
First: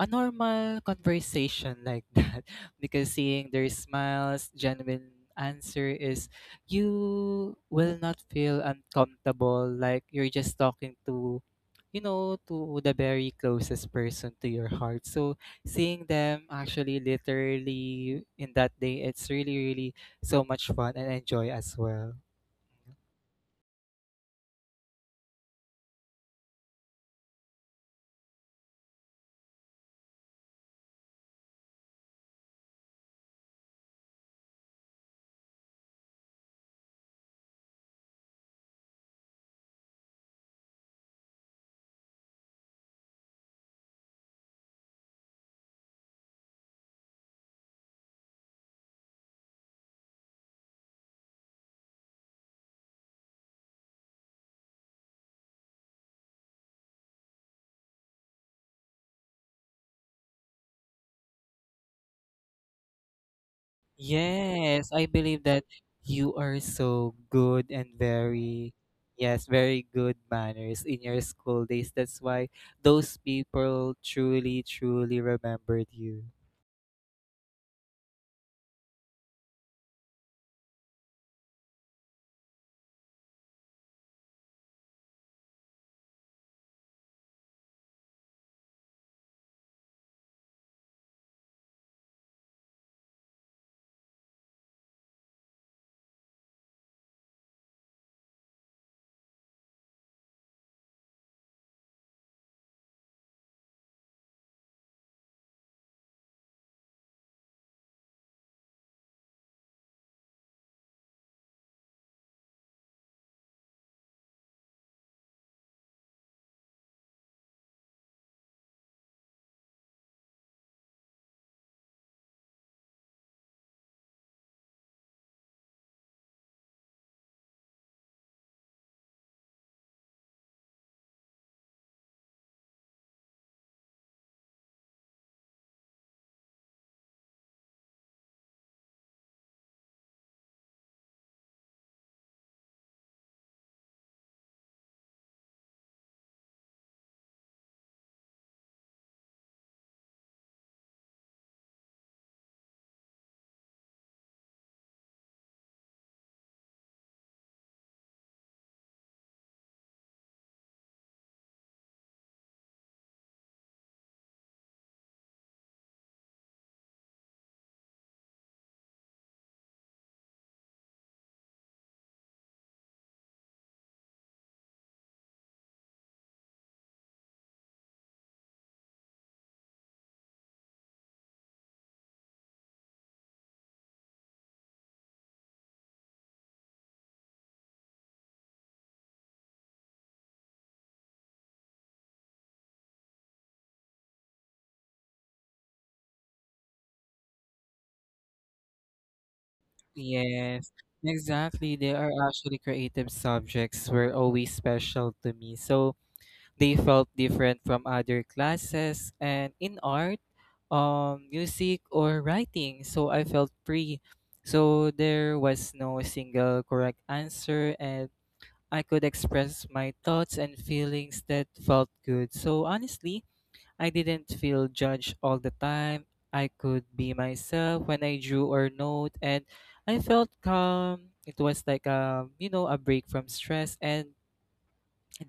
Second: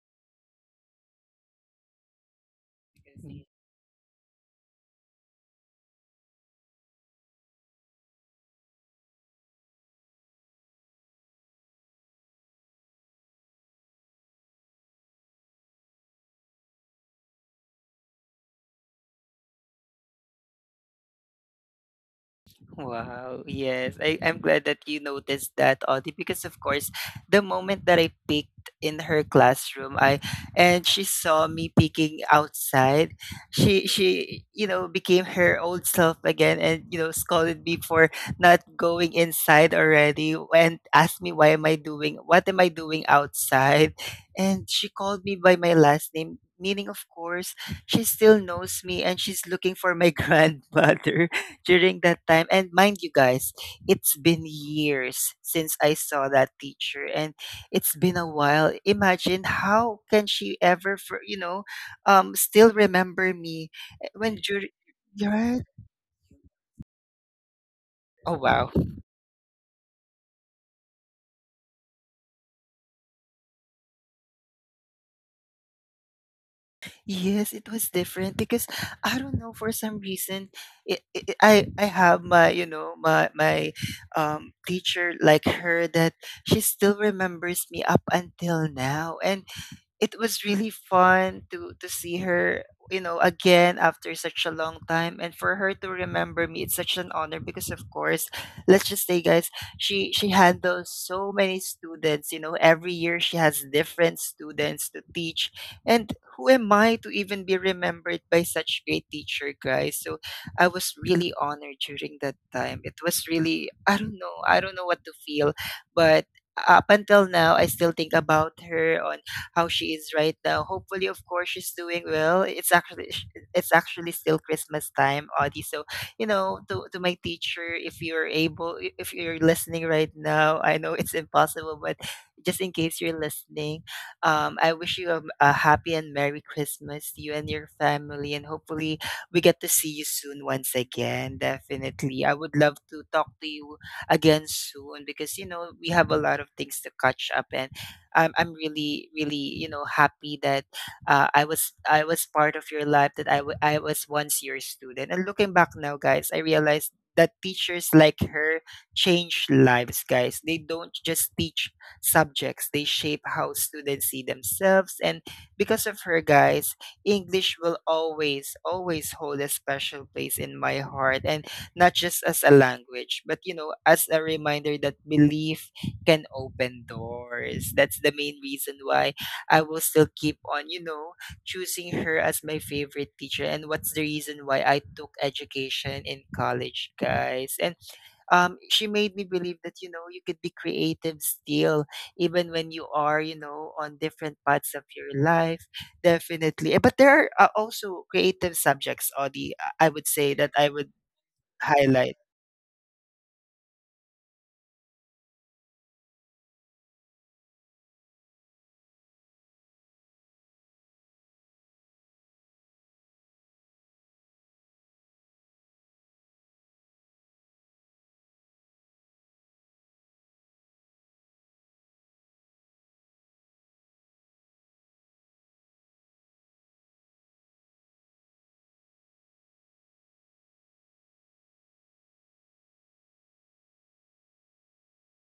[SPEAKER 2] a normal conversation like that, because seeing their smiles genuine answer is you will not feel uncomfortable like you're just talking to, you know, to the very closest person to your heart. So seeing them actually literally in that day, it's really really so much fun and enjoy as well.
[SPEAKER 1] Wow. Yes. I'm glad that you noticed that, Audie, because of course, the moment that I peeked in her classroom, I and she saw me peeking outside, she, you know, became her old self again, and you know, scolded me for not going inside already and asked me why am I doing, what am I doing outside? And she called me by my last name. Meaning, of course, she still knows me, and she's looking for my grandmother during that time. And mind you, guys, it's been years since I saw that teacher and it's been a while. Imagine how can she ever for you know still remember me, eh, when during
[SPEAKER 2] Yes, I believe
[SPEAKER 1] right?
[SPEAKER 2] that you are so good and
[SPEAKER 1] Oh wow.
[SPEAKER 2] very, yes, very good manners in your school days. That's why those people truly, truly remembered you.
[SPEAKER 1] Yes, it was different because I don't know, for some reason it, it, I have my my teacher like her that she still remembers me up until now. And it was really fun to see her, you know, again after such a long time, and for her to remember me, it's such an honor. Because of course, let's just say guys, she handles so many students. You know, every year she has different students to teach, and who am I to even be remembered by such great teacher, guys? So I was really honored during that time. It was really, I don't know, what to feel. But up until now, I still think about her, on how she is right now. Hopefully, of course, she's doing well. It's actually still Christmas time, Audie. So you know, to my teacher, if you're able, if you're listening right now, I know it's impossible, but just in case you're listening, I wish you a happy and merry Christmas to you and your family, and hopefully we get to see you soon once again. Definitely, I would love to talk to you again soon, because you know, we have a lot of things to catch up. And I'm really, really, you know, happy that I was part of your life, that I was once your student. And looking back now, guys, I realized that teachers like her change lives, guys. They don't just teach subjects, they shape how students see themselves. And because of her, guys, English will always, always hold a special place in my heart, and not just as a language, but you know, as a reminder that belief can open doors. That's the main reason why I will still keep on, you know, choosing her as my favorite teacher. And what's the reason why I took education in college, guys? And she made me believe that you know, you could be creative still even when you are, you know, on different parts of your life. Definitely. Eh, but there are also creative subjects, Audie. I would say that I
[SPEAKER 2] Yes,
[SPEAKER 1] would
[SPEAKER 2] exactly. They are
[SPEAKER 1] highlight.
[SPEAKER 2] actually creative subjects were always special to me. So they felt different from other classes, and in art, music or writing, so I felt free, so there was no single correct answer, and I could express my thoughts and feelings that felt good. So honestly, I didn't feel judged all the time. I could be myself when I drew or note, and I felt calm. It was like a, you know, a break from stress, and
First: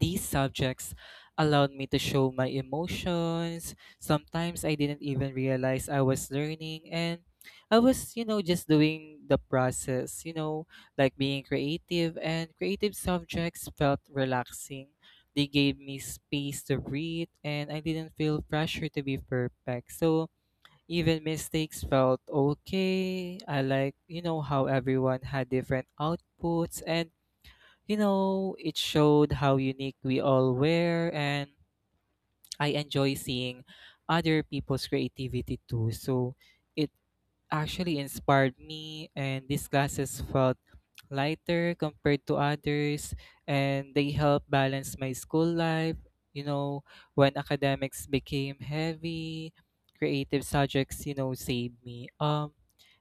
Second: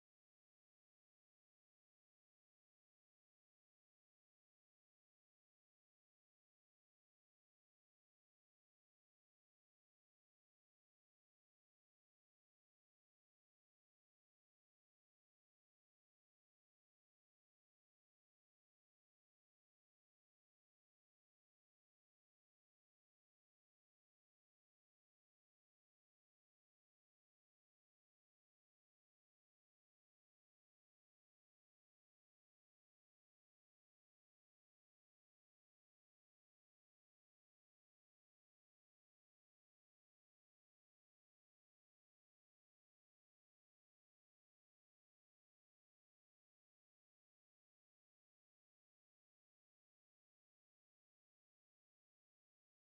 [SPEAKER 2] these subjects allowed me to show my emotions. Sometimes I didn't even realize I was learning, and I was, you know, just doing the process, you know, like being creative, and creative subjects felt relaxing. They gave me space to breathe, and I didn't feel pressure to be perfect. So even mistakes felt okay. I like, you know, how everyone had different outputs and, you know, it showed how unique we all were, and I enjoy seeing other people's creativity too. So it actually inspired me, and these classes felt lighter compared to others, and they helped balance my school life. You know, when academics became heavy, creative subjects, you know, saved me.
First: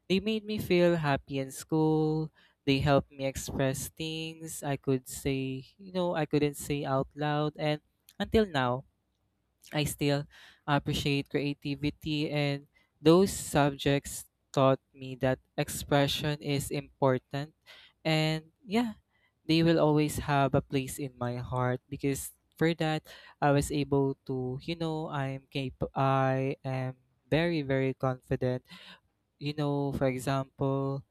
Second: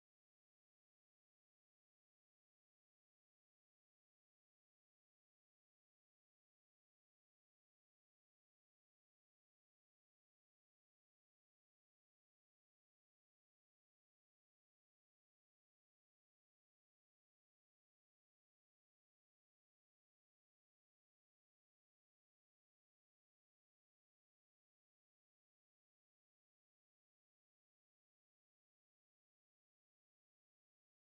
[SPEAKER 2] They made me feel happy in school. They helped me express things I could say, you know, I couldn't say out loud. And until now, I still appreciate creativity, and those subjects taught me that expression is important. And yeah, they will always have a place in my heart because for that, I was able to, you know, I'm capable, I am very, very confident, you know, for example,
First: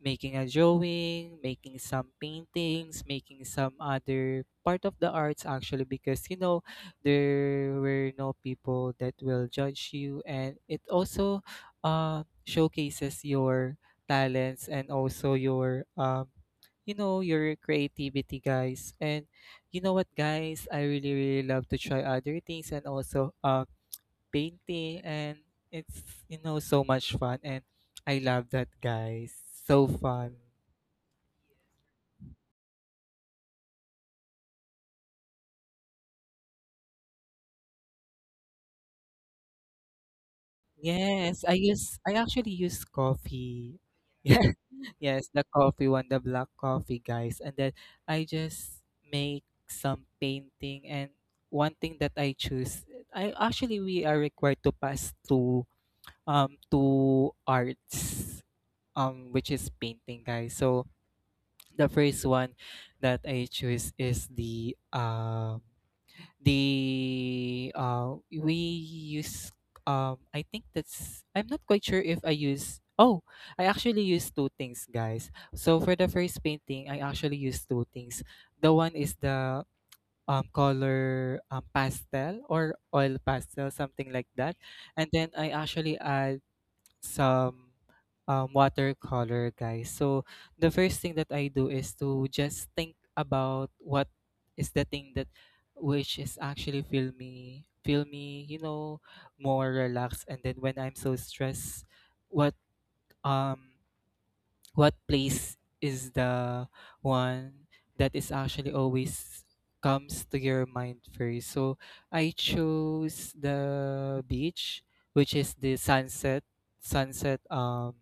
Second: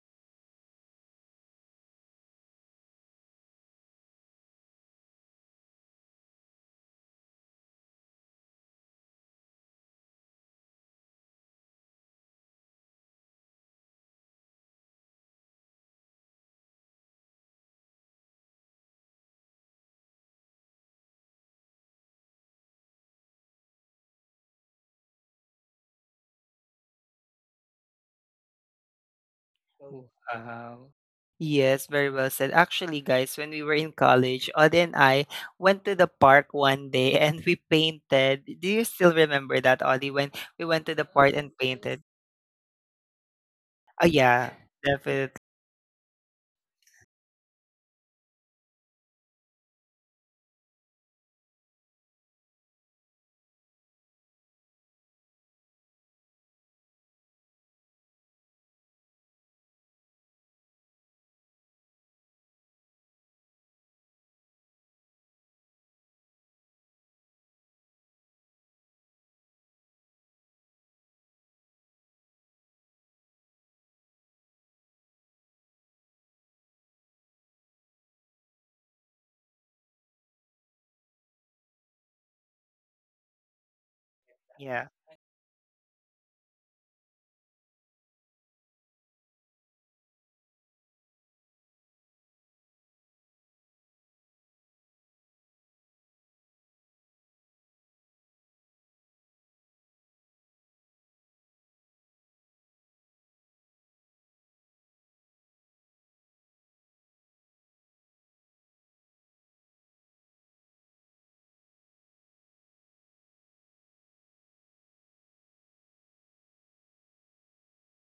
[SPEAKER 2] making a drawing, making some paintings, making some other part of the arts actually because, you know, there were no people that will judge you, and it also showcases your talents and also your, you know, your creativity, guys. And you know what, guys, I really really love to try other things, and also painting, and it's, you know, so much fun, and I love that, guys. So
[SPEAKER 1] Oh,
[SPEAKER 2] fun.
[SPEAKER 1] wow. Yes, very well said. Actually, guys, when we were in college, Odd and I went to the park one day and we painted. Do you still remember that, Oddie, when we went to the park
[SPEAKER 2] Yes,
[SPEAKER 1] and
[SPEAKER 2] I use
[SPEAKER 1] painted?
[SPEAKER 2] I actually use coffee.
[SPEAKER 1] Oh, yeah,
[SPEAKER 2] Yeah. Yes,
[SPEAKER 1] definitely.
[SPEAKER 2] the coffee one, the black coffee guys. And then I just make some painting and one thing that I choose I actually we are required to pass to arts, which is painting guys. So the first one that I choose is the we use, I think that's I'm not quite sure if I use. Oh, I actually use two things guys. So for the first painting I actually use two things. The one is the color, pastel or oil pastel, something like that, and then I actually add some, watercolor, guys. So the first thing that I do is to just think about what is the thing that which is actually feel me, you know, more relaxed. And then when I'm so stressed, what, um what place is the one that is actually always comes to your mind first. So I chose the beach, which is the sunset, sunset, um,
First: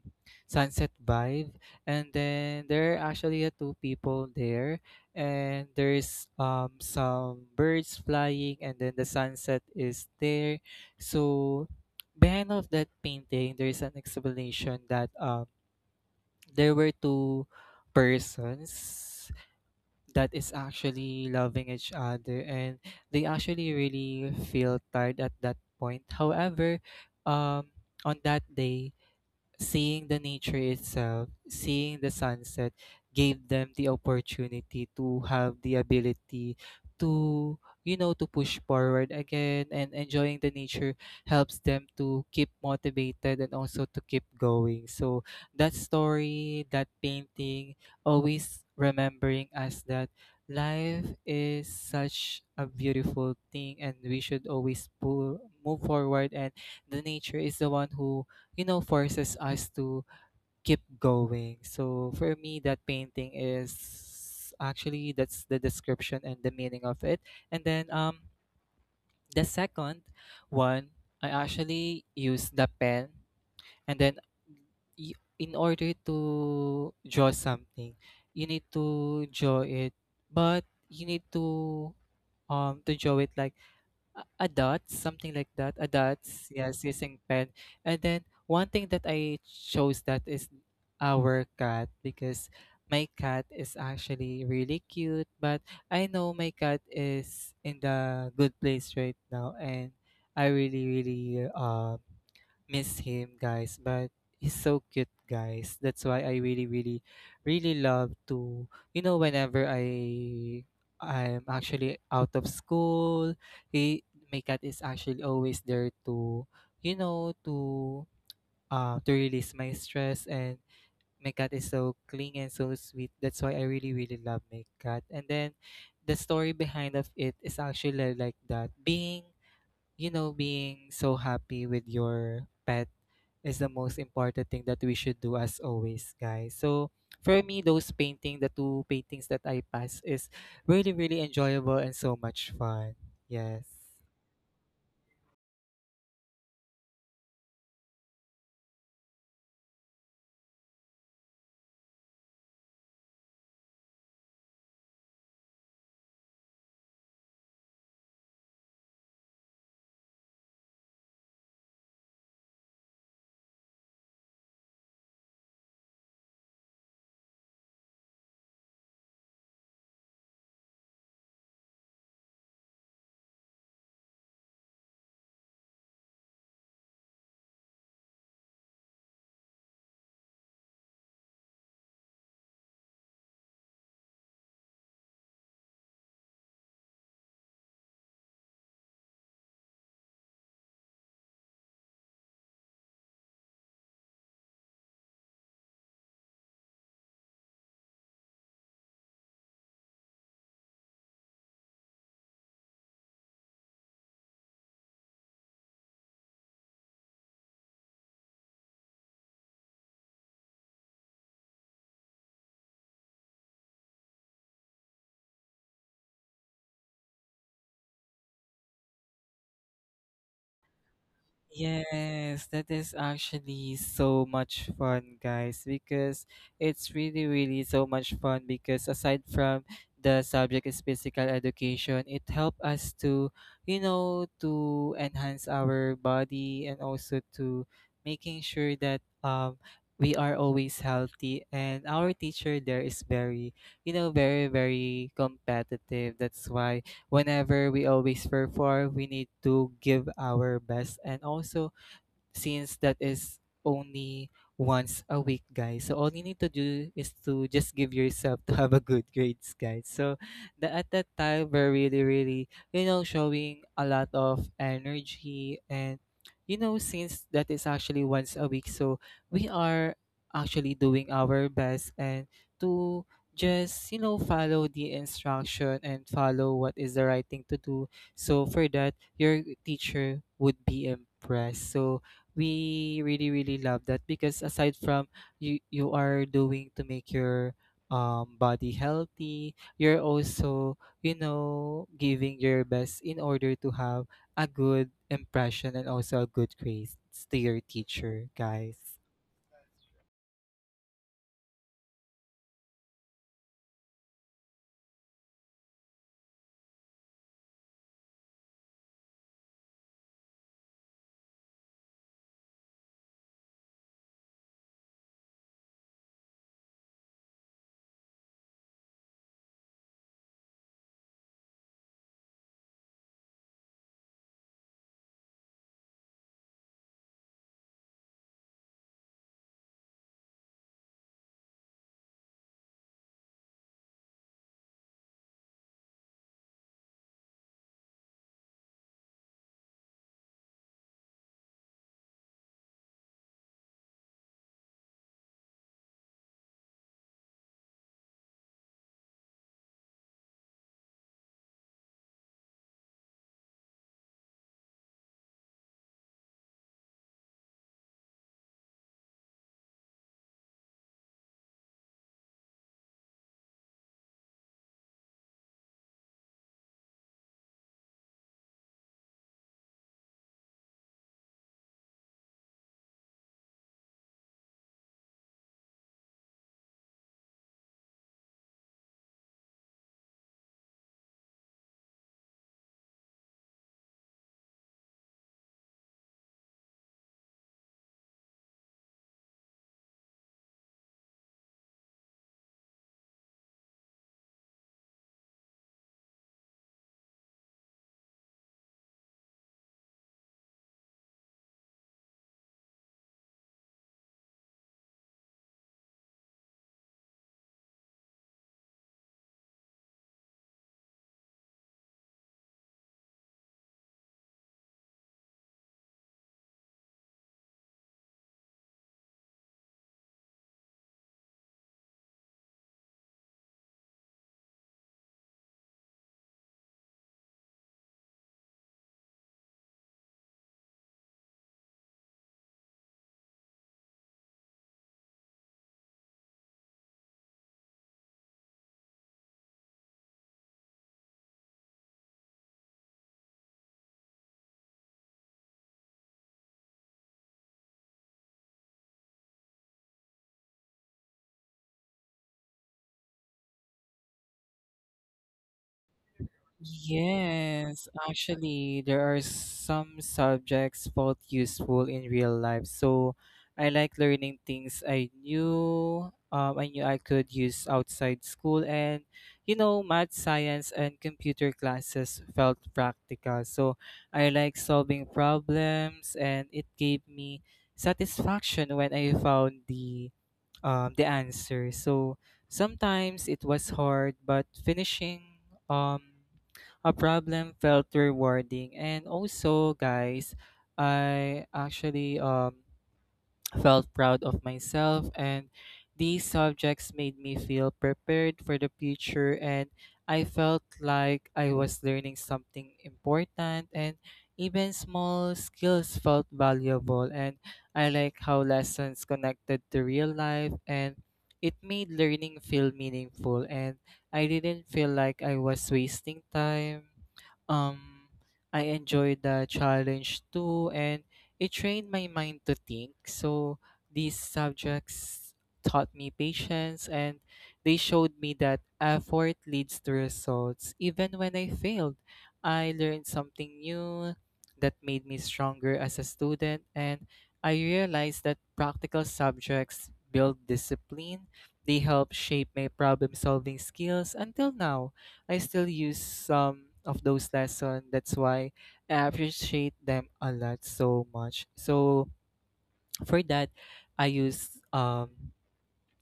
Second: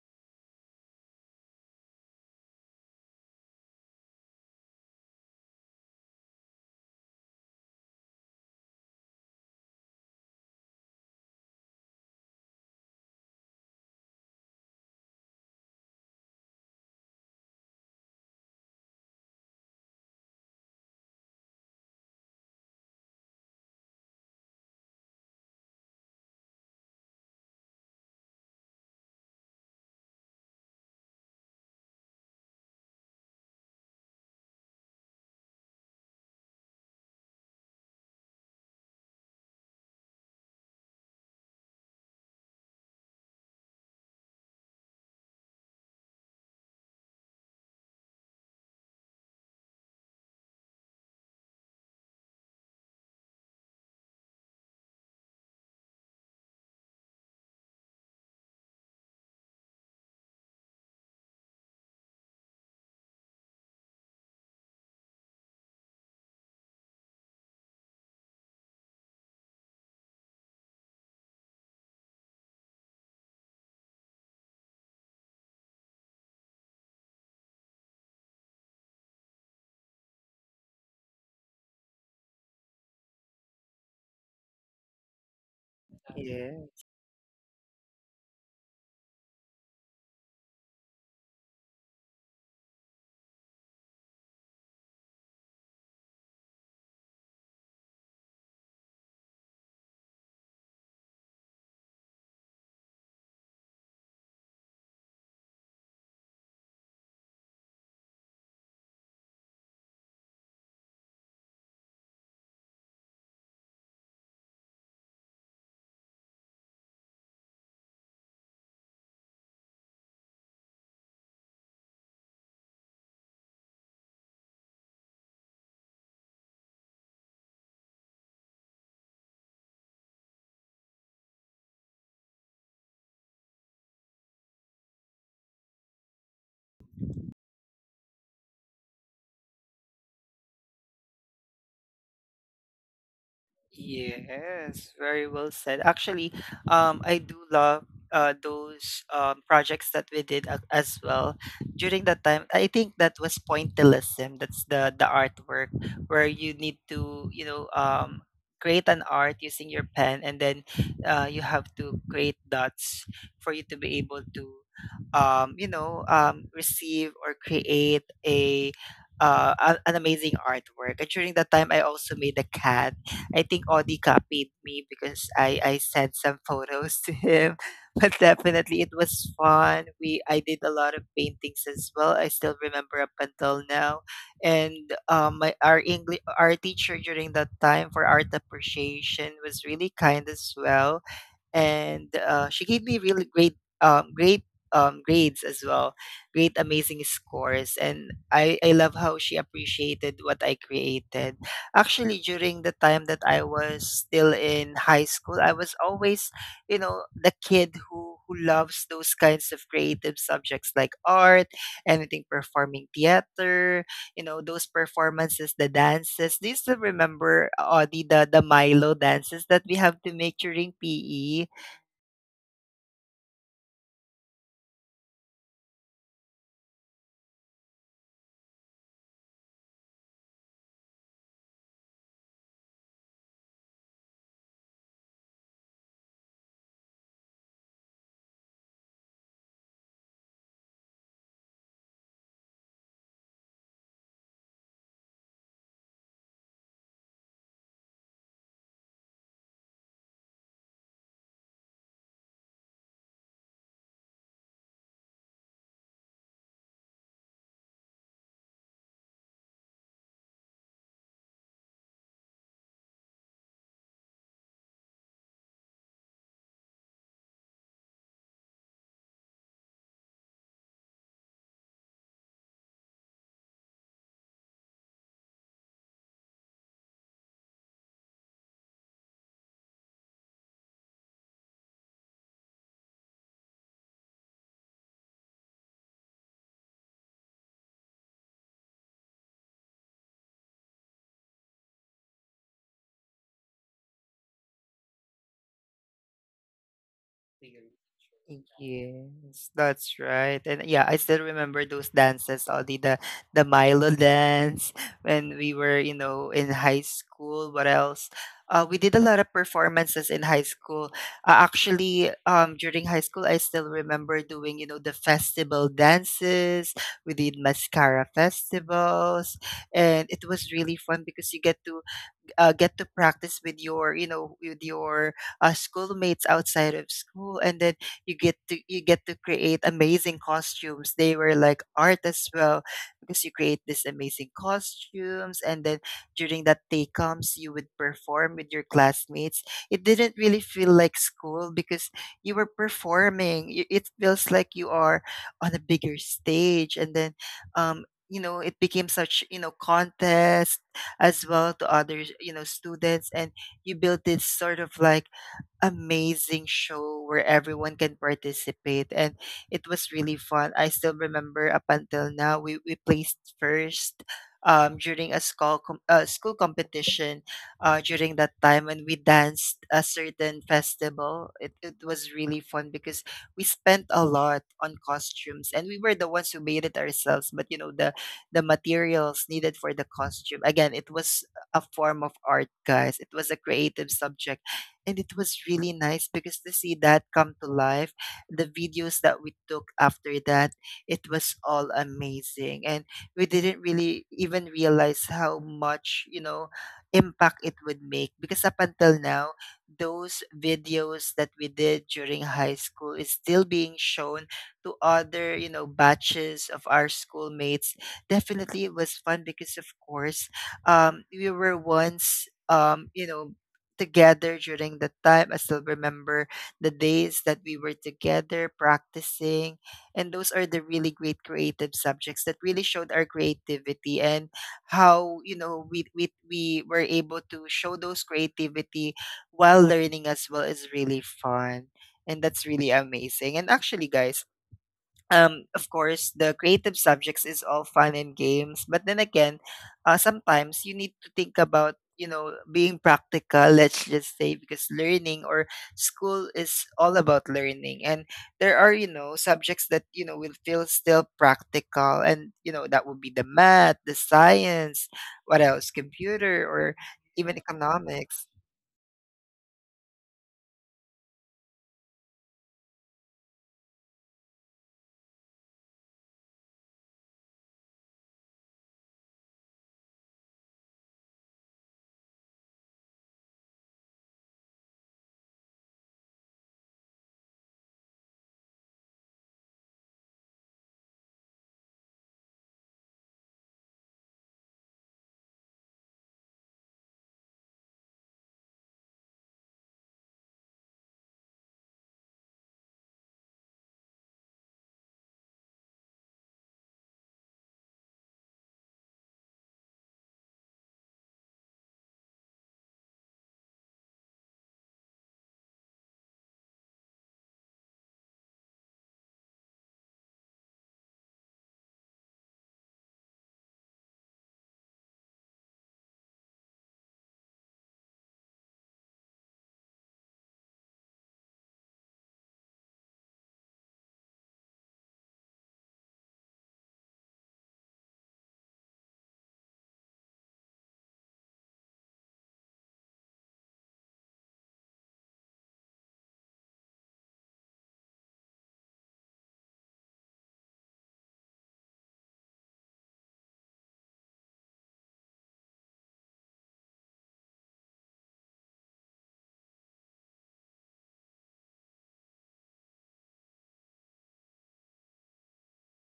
[SPEAKER 2] sunset vibe. And then there are actually, two people there, and there's some birds flying, and then the sunset is there. So behind of that painting, there is an explanation that there were two persons that is actually loving each other and they actually really feel tired at that point. However, um on that day, seeing the nature itself, seeing the sunset, gave them the opportunity to have the ability to, you know, to push forward again. And enjoying the nature helps them to keep motivated and also to keep going. So that story, that painting, always remembering us that life is such a beautiful thing and we should always pull, move forward and the nature is the one who, you know, forces us to keep going. So for me that painting is actually, that's the description and the meaning of it. And then the second one, I actually use the pen, and then y- in order to draw something you need to draw it, but you need to, to draw it like a dot, something like that, a dots,
[SPEAKER 1] Yeah.
[SPEAKER 2] yes, using pen. And then one thing that I chose that is our cat, because my cat is actually really cute, but I know my cat is in the good place right now, and I really, really miss him, guys, but he's so cute, guys. That's why I really, really, really love to, you know, whenever I'm actually out of school, he my cat is actually always there to, you know, to release my stress, and my cat is so clean and so sweet. That's why I really, really love my cat. And then the story behind of it is actually like that. Being, you know, being so happy with your pet is the most important thing that we should do as always, guys. So for me, those painting, the two paintings that I passed, is really, really enjoyable and so much fun. Yes.
[SPEAKER 1] Yes, very well said. Actually, I do love those projects that we did as well during that time. I think that was pointillism. That's the artwork where you need to, you know, create an art using your pen, and then you have to create dots for you to be able to, receive or create a. An amazing artwork. And during that time, I also made a cat. I think Audi copied me, because I sent some photos to him. But definitely it was fun. We I did a lot of paintings as well. I still remember up until now. And my our English, our teacher during that time for art appreciation, was really kind as well. And she gave me really great, grades as well, great amazing scores. And I love how she appreciated what I created. Actually, during the time that I was still in high school, I was always, you know, the kid who loves those kinds of creative subjects like art, anything performing, theater, you know, those performances, the dances. Do you still remember, Audie, the Milo dances that we have to make during PE?
[SPEAKER 2] Yes, that is actually so much fun, guys, because it's really, really so much fun. Because aside from the subject is physical education, it helped us to, you know, to enhance our body and also to making sure that we are always healthy, and our teacher there is very, you know, very, very competitive. That's why whenever we always perform, we need to give our best, and also since that is only once a week, guys. So all you need to do is to just give yourself to have a good grades, guys. So at that time, we're really, really, you know, showing a lot of energy and you know, since that is actually once a week, so we are actually doing our best and to just you know follow the instruction and follow what is the right thing to do. So for that your teacher would be impressed. So we really really love that because aside from you are doing to make your body healthy, you're also, you know, giving your best in order to have a good impression and also a good grades to your teacher guys.
[SPEAKER 1] Yes, that's right. And yeah, I still remember those dances, all the Milo dance when we were, you know, in high school. What else? We did a lot of performances in high school. During high school, I still remember doing, you know, the festival dances. We did mascara festivals, and it was really fun because you get to, get to practice with your, you know, with your schoolmates outside of school. And then you get to create amazing costumes. They were like art as well, because you create these amazing costumes, and then during that day comes, you would perform with your classmates. It didn't really feel like school, because you were performing. It feels like you are on a bigger stage. And then you know, it became such, you know, contest as well to other, you know, students. And you build this sort of like amazing show where everyone can participate, and it was really fun. I still remember up until now, we placed first, during a school competition during that time. And we danced a certain festival. It it, was really fun, because we spent a lot on costumes, and we were the ones who made it ourselves. But you know, the materials needed for the costume, again, it was a form of art, guys. It was a creative subject. And it was really nice because, to see that come to life, the videos that we took after that, it was all amazing. And we didn't really even realize how much, you know, impact it would make, because up until now those videos that we did during high school is still being shown to other, you know, batches of our schoolmates. Definitely it was fun because of course, we were once, you know, together during that time. I still remember the days that we were together practicing. And those are the really great creative subjects that really showed our creativity and how, you know, we were able to show those creativity while learning as well is really fun. And that's really amazing. And actually, guys, of course, the creative subjects is all fun and games. But then again, sometimes you need to think about, you know, being practical, let's just say, because learning or school is all about learning. And there are, you know, subjects that, you know, will feel still practical. And, you know, that would be the math, the science, what else, computer, or even
[SPEAKER 2] Yes,
[SPEAKER 1] economics.
[SPEAKER 2] actually, there are some subjects both useful in real life. So I like learning things I knew, I knew I could use outside school, and you know, math, science, and computer classes felt practical. So I like solving problems, and it gave me satisfaction when I found the, the answer. So sometimes it was hard, but finishing, um, a problem felt rewarding. And also, guys, I actually felt proud of myself, and these subjects made me feel prepared for the future, and I felt like I was learning something important, and even small skills felt valuable, and I like how lessons connected to real life, and it made learning feel meaningful, and I didn't feel like I was wasting time. um I enjoyed the challenge too, and it trained my mind to think. So these subjects taught me patience, and they showed me that effort leads to results. Even when I failed, I learned something new that made me stronger as a student, and I realized that practical subjects build discipline. They help shape my problem solving skills. Until now, I still use some of those lessons. That's why I appreciate them a lot so much. So for that, I use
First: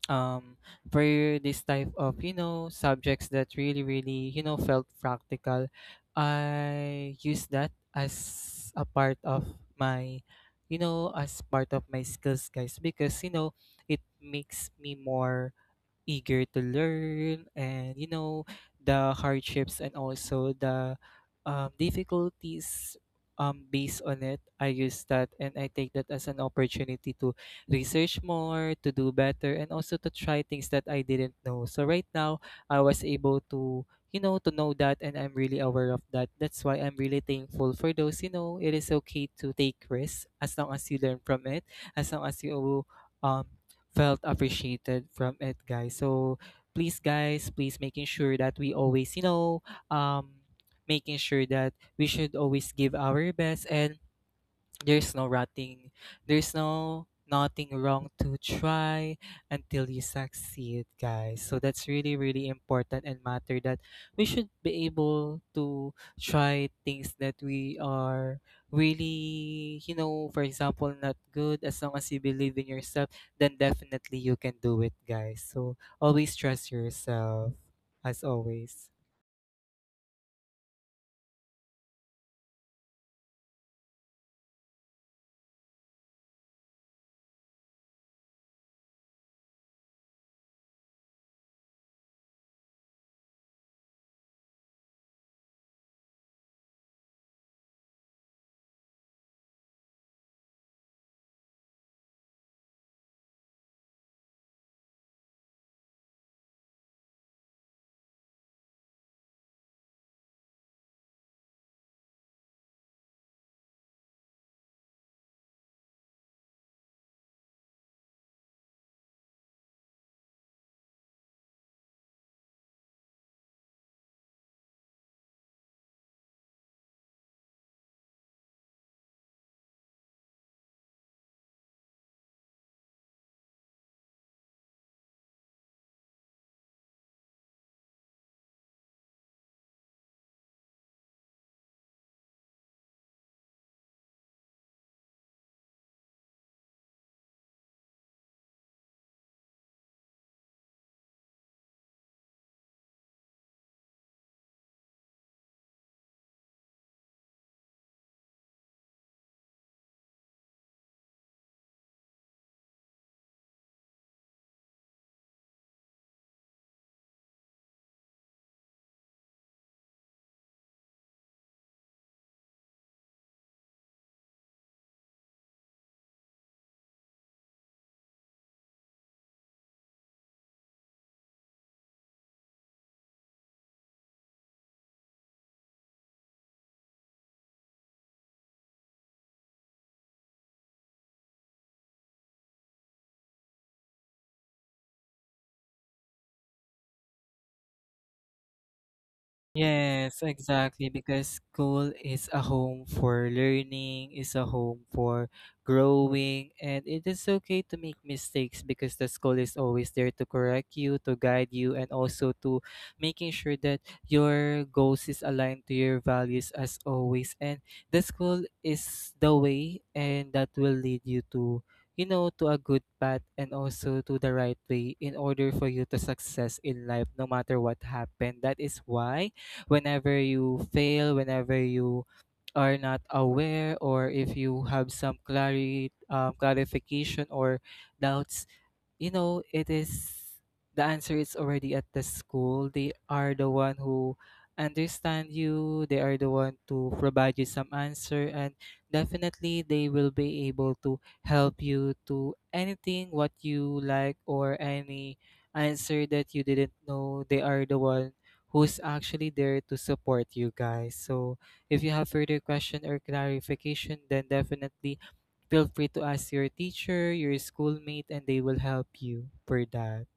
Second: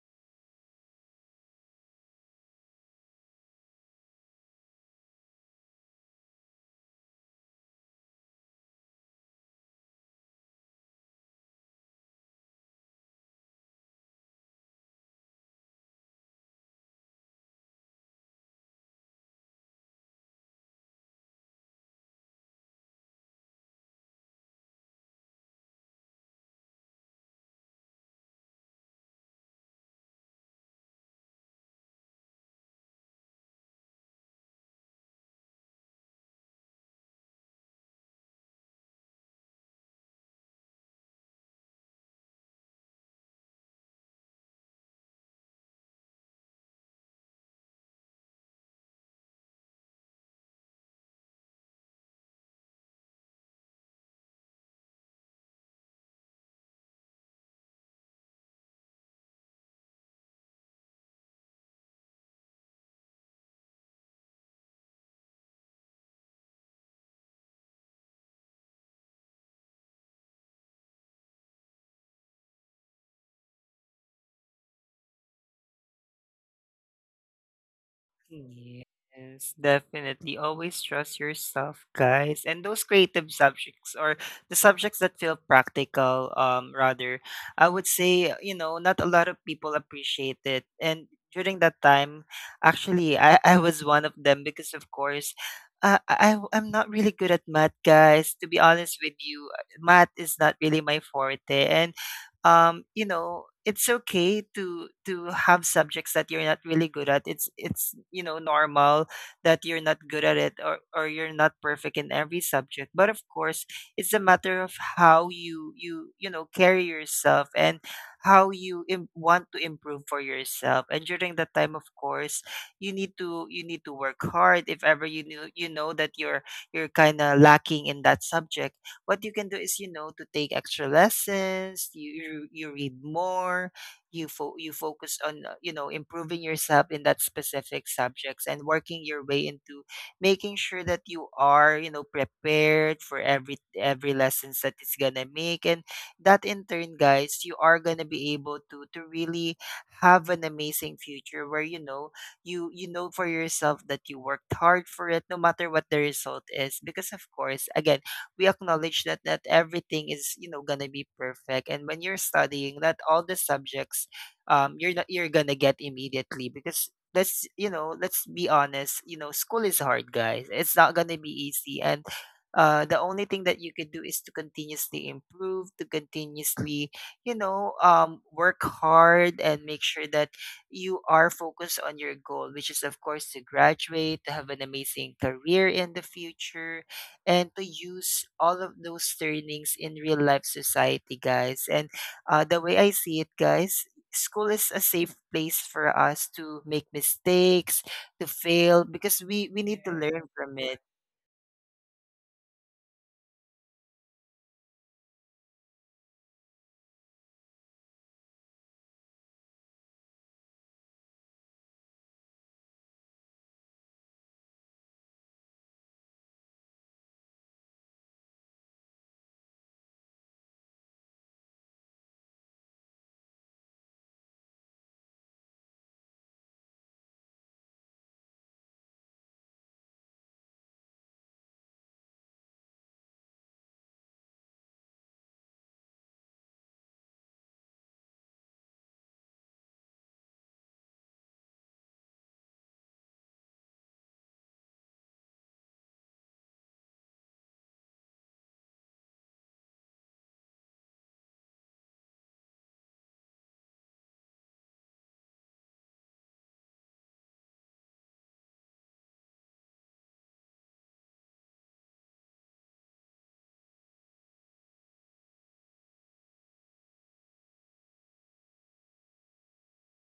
[SPEAKER 2] um for this type of you know subjects that really really you know felt practical. I use that as a part of my, you know, as part of my skills guys, because you know it makes me more eager to learn, and you know the hardships and also the, difficulties, based on it, I use that and I take that as an opportunity to research more, to do better, and also to try things that I didn't know. So right now I was able to, you know, to know that, and I'm really aware of that. That's why I'm really thankful for those. You know, it is okay to take risks as long as you learn from it, as long as you, um felt appreciated from it, guys. So please guys, please making sure that we always, you know, um making sure that we should always give our best, and there's no rotting, there's no nothing wrong to try until you succeed, guys. So that's really, really important and matter, that we should be able to try things that we are really, you know, for example, not good. As long as you believe in yourself, then definitely you can do it, guys. So always trust yourself, as always.
[SPEAKER 1] Yes, definitely. Always trust yourself, guys. And those creative subjects or the subjects that feel practical, rather, I would say, you know, not a lot of people appreciate it. And during that time, actually, I was one of them, because, of course, I'm not really good at math, guys. To be honest with you, math is not really my forte. And you know, it's okay to have subjects that you're not really good at. It's you know, normal that you're not good at it, or you're not perfect in every subject. But of course, it's a matter of how you, know, carry yourself and how you, want to improve for yourself. And during that time, of course, you need to work hard. If ever you know, you know that you're kind of lacking in that subject, what you can do is, you know, to take extra lessons, you, you read more, you focus on, you know, improving yourself in that specific subjects and working your way into making sure that you are, you know, prepared for every lessons that it's going to make. And that in turn, guys, you are going to be able to really have an amazing future where you know, you know for yourself that you worked hard for it no matter what the result is. Because of course, again, we acknowledge that not everything is, you know, gonna be perfect. And when you're studying, not all the subjects, you're not, you're gonna get immediately, because let's, you know, let's be honest, you know, school is hard, guys. It's not gonna be easy. And the only thing that you could do is to continuously improve, to continuously, you know, work hard, and make sure that you are focused on your goal, which is of course to graduate, to have an amazing career in the future, and to use all of those trainings in real life society, guys. And the way I see it, guys, school is a safe place for us to make mistakes, to fail, because we need to
[SPEAKER 2] Yes,
[SPEAKER 1] learn from it.
[SPEAKER 2] exactly. Because school is a home for learning, is a home for growing, and it is okay to make mistakes because the school is always there to correct you, to guide you, and also to making sure that your goals is aligned to your values as always. And the school is the way, and that will lead you to, you know, to a good path and also to the right way in order for you to success in life no matter what happened. That is why whenever you fail, whenever you are not aware, or if you have some clarification or doubts, you know, it is, the answer is already at the school. They are the one who understand you, they are the one to provide you some answer, and definitely they will be able to help you to anything what you like, or any answer that you didn't know, they are the one who's actually there to support you guys. So if you have further question or clarification, then definitely feel free to ask your teacher, your schoolmate, and they will help you for that.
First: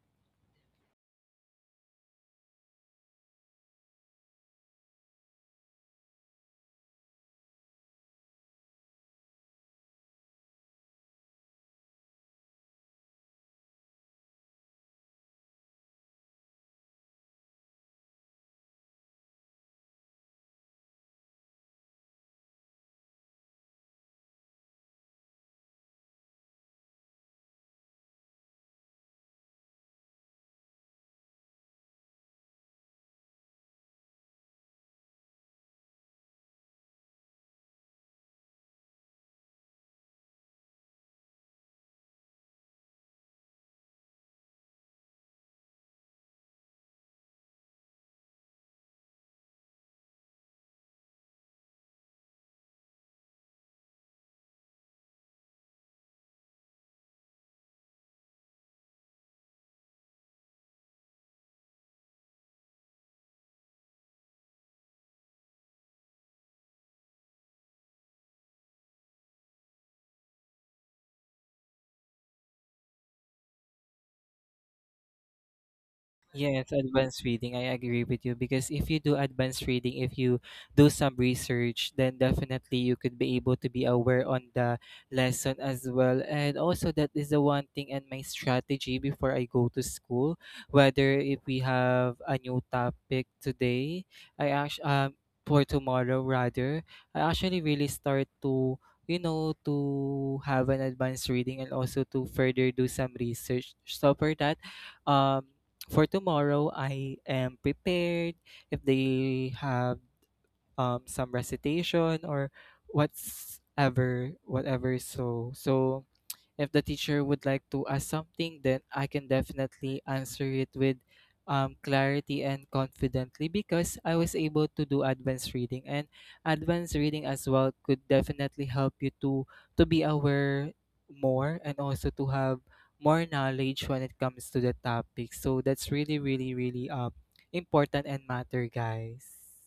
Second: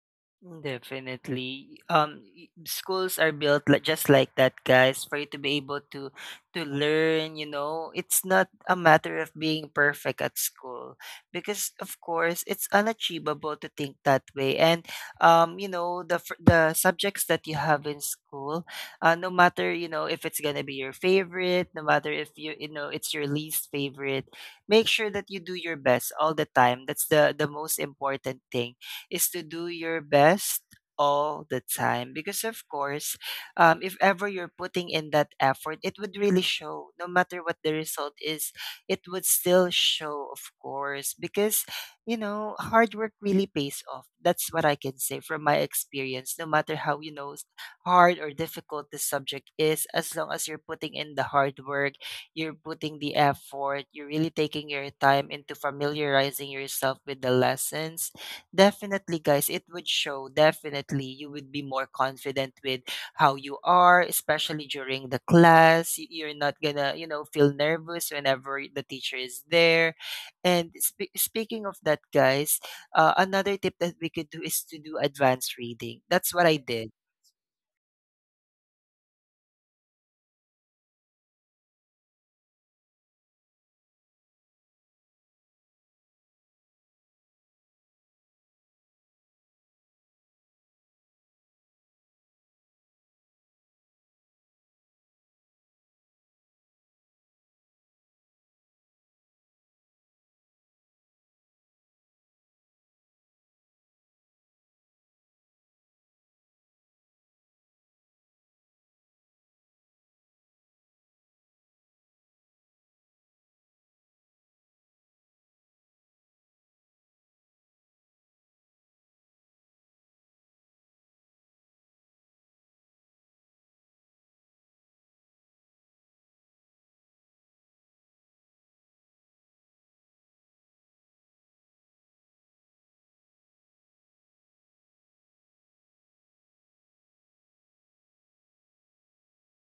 [SPEAKER 1] Mm, definitely. Schools are built like just like that, guys, for you to be able to learn. You know, it's not a matter of being perfect at school, because, of course, it's unachievable to think that way. And you know, the subjects that you have in school, no matter, you know, if it's gonna be your favorite, no matter if you, you know, it's your least favorite, make sure that you do your best all the time. That's the most important thing, is to do your best all the time. Because of course, if ever you're putting in that effort, it would really show no matter what the result is. It would still show of course, because you know, hard work really pays off. That's what I can say from my experience. No matter how, you know, hard or difficult the subject is, as long as you're putting in the hard work, you're putting the effort, you're really taking your time into familiarizing yourself with the lessons. Definitely, guys, it would show. Definitely, you would be more confident with how you are, especially during the class. You're not gonna, you know, feel nervous whenever the teacher is there. And speaking of that, guys, another tip that we could do is to do advanced reading. That's what I
[SPEAKER 2] Yes,
[SPEAKER 1] did.
[SPEAKER 2] advanced reading. I agree with you, because if you do advanced reading, if you do some research, then definitely you could be able to be aware on the lesson as well. And also, that is the one thing and my strategy before I go to school. Whether if we have a new topic today, I actually for tomorrow rather, I actually really start to, you know, to have an advanced reading and also to further do some research. So for that, um for tomorrow I am prepared if they have some recitation or what's ever whatever. So so if the teacher would like to ask something, then I can definitely answer it with, clarity and confidently, because I was able to do advanced reading, and advanced reading as well could definitely help you to be aware more and also to have more knowledge when it comes to the topic. So that's really, really, really important and matter, guys.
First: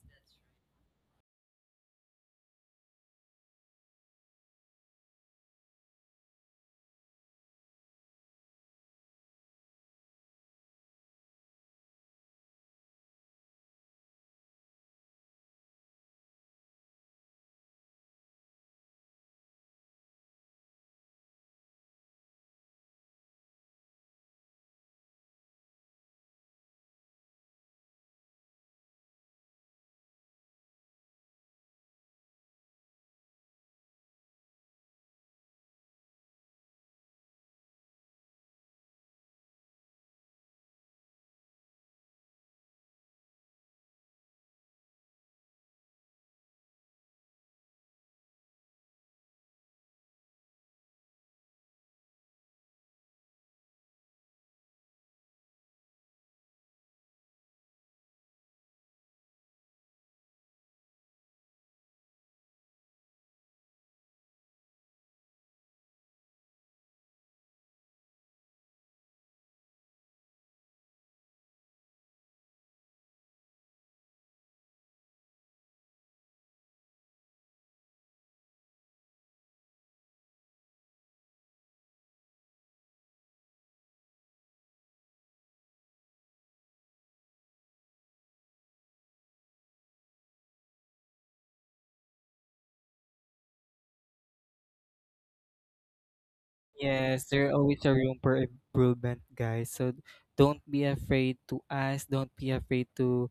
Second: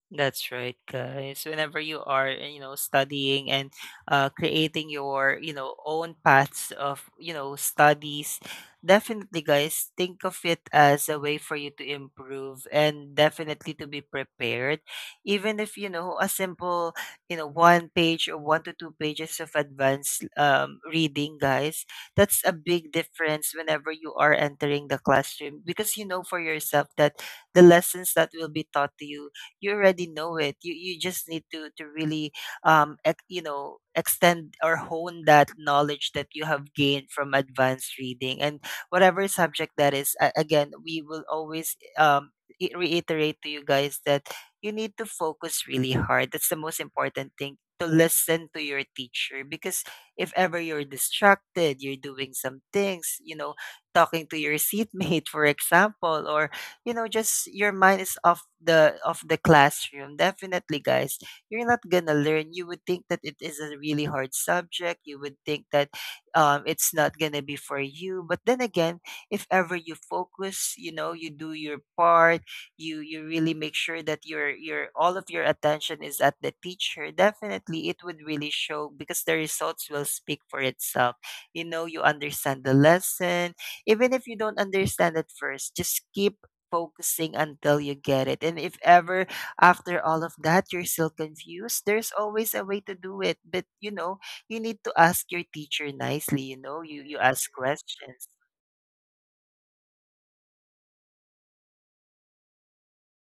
[SPEAKER 1] That's right, guys. Whenever you are, you know, studying and creating your, you know, own paths of, you know, studies, definitely, guys, think of it as a way for you to improve and definitely to be prepared. Even if, you know, a simple, you know, one page or one to two pages of advanced reading, guys, that's a big difference whenever you are entering the classroom, because you know for yourself that the lessons that will be taught to you, you already know it. You just need to really you know, extend or hone that knowledge that you have gained from advanced reading, and whatever subject that is. Again, we will always reiterate to you guys that you need to focus really hard. That's the most important thing, to listen to your teacher. Because if ever you're distracted, you're doing some things, you know, talking to your seatmate, for example, or you know, just your mind is off the of the classroom, definitely guys, you're not gonna learn. You would think that it is a really hard subject, you would think that, it's not gonna be for you. But then again, if ever you focus, you know, you do your part, you really make sure that your, all of your attention is at the teacher, definitely it would really show, because the results will speak for itself. You know, you understand the lesson. Even if you don't understand at first, just keep focusing until you get it. And if ever after all of that you're still confused, there's always a way to do it. But you know, you need to ask your teacher nicely. You know, you
[SPEAKER 2] Yes, there
[SPEAKER 1] ask
[SPEAKER 2] always a room
[SPEAKER 1] questions.
[SPEAKER 2] for improvement, guys. So don't be afraid to ask. Don't be afraid to,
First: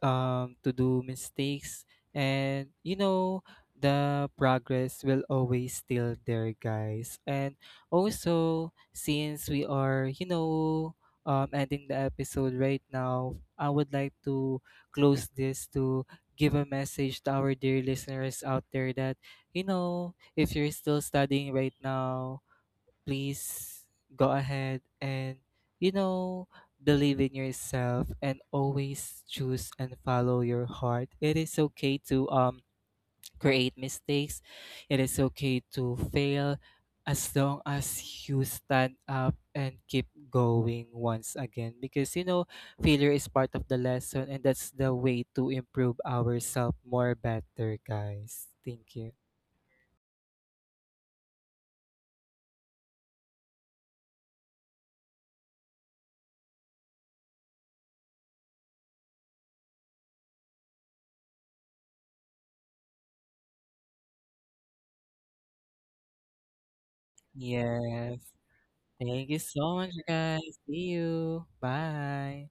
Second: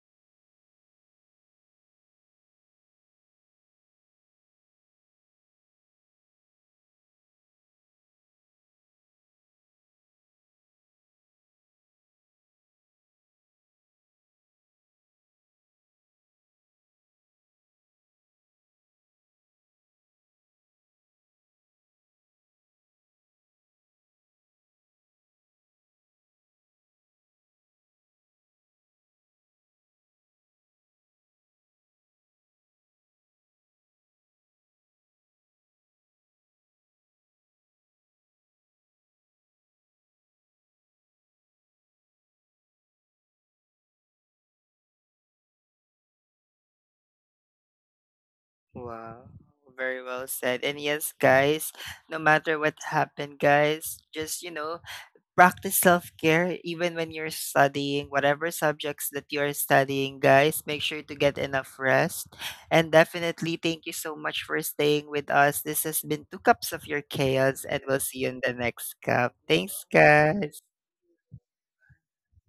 [SPEAKER 2] to do mistakes, and you know the progress will always still there, guys. And also, since we are, you know, ending the episode right now, I would like to close this, to give a message to our dear listeners out there, that you know, if you're still studying right now, please go ahead and, you know, believe in yourself and always choose and follow your heart. It is okay to create mistakes, it is okay to fail, as long as you stand up and keep going once again, because you know failure is part of the lesson, and that's the way to improve ourselves more better, guys. Thank you.
[SPEAKER 1] Wow. Very well said. And yes, guys, no matter what happened, guys, just you know, practice self-care. Even when you're studying whatever subjects that you're studying, guys, make sure to get enough rest. And definitely, thank you so much for staying with us. This has been Two Cups of Your Chaos, and we'll
[SPEAKER 2] Yes.
[SPEAKER 1] see you in the next
[SPEAKER 2] Thank
[SPEAKER 1] cup.
[SPEAKER 2] you so
[SPEAKER 1] Thanks,
[SPEAKER 2] much, you guys.
[SPEAKER 1] guys.
[SPEAKER 2] See you. Bye.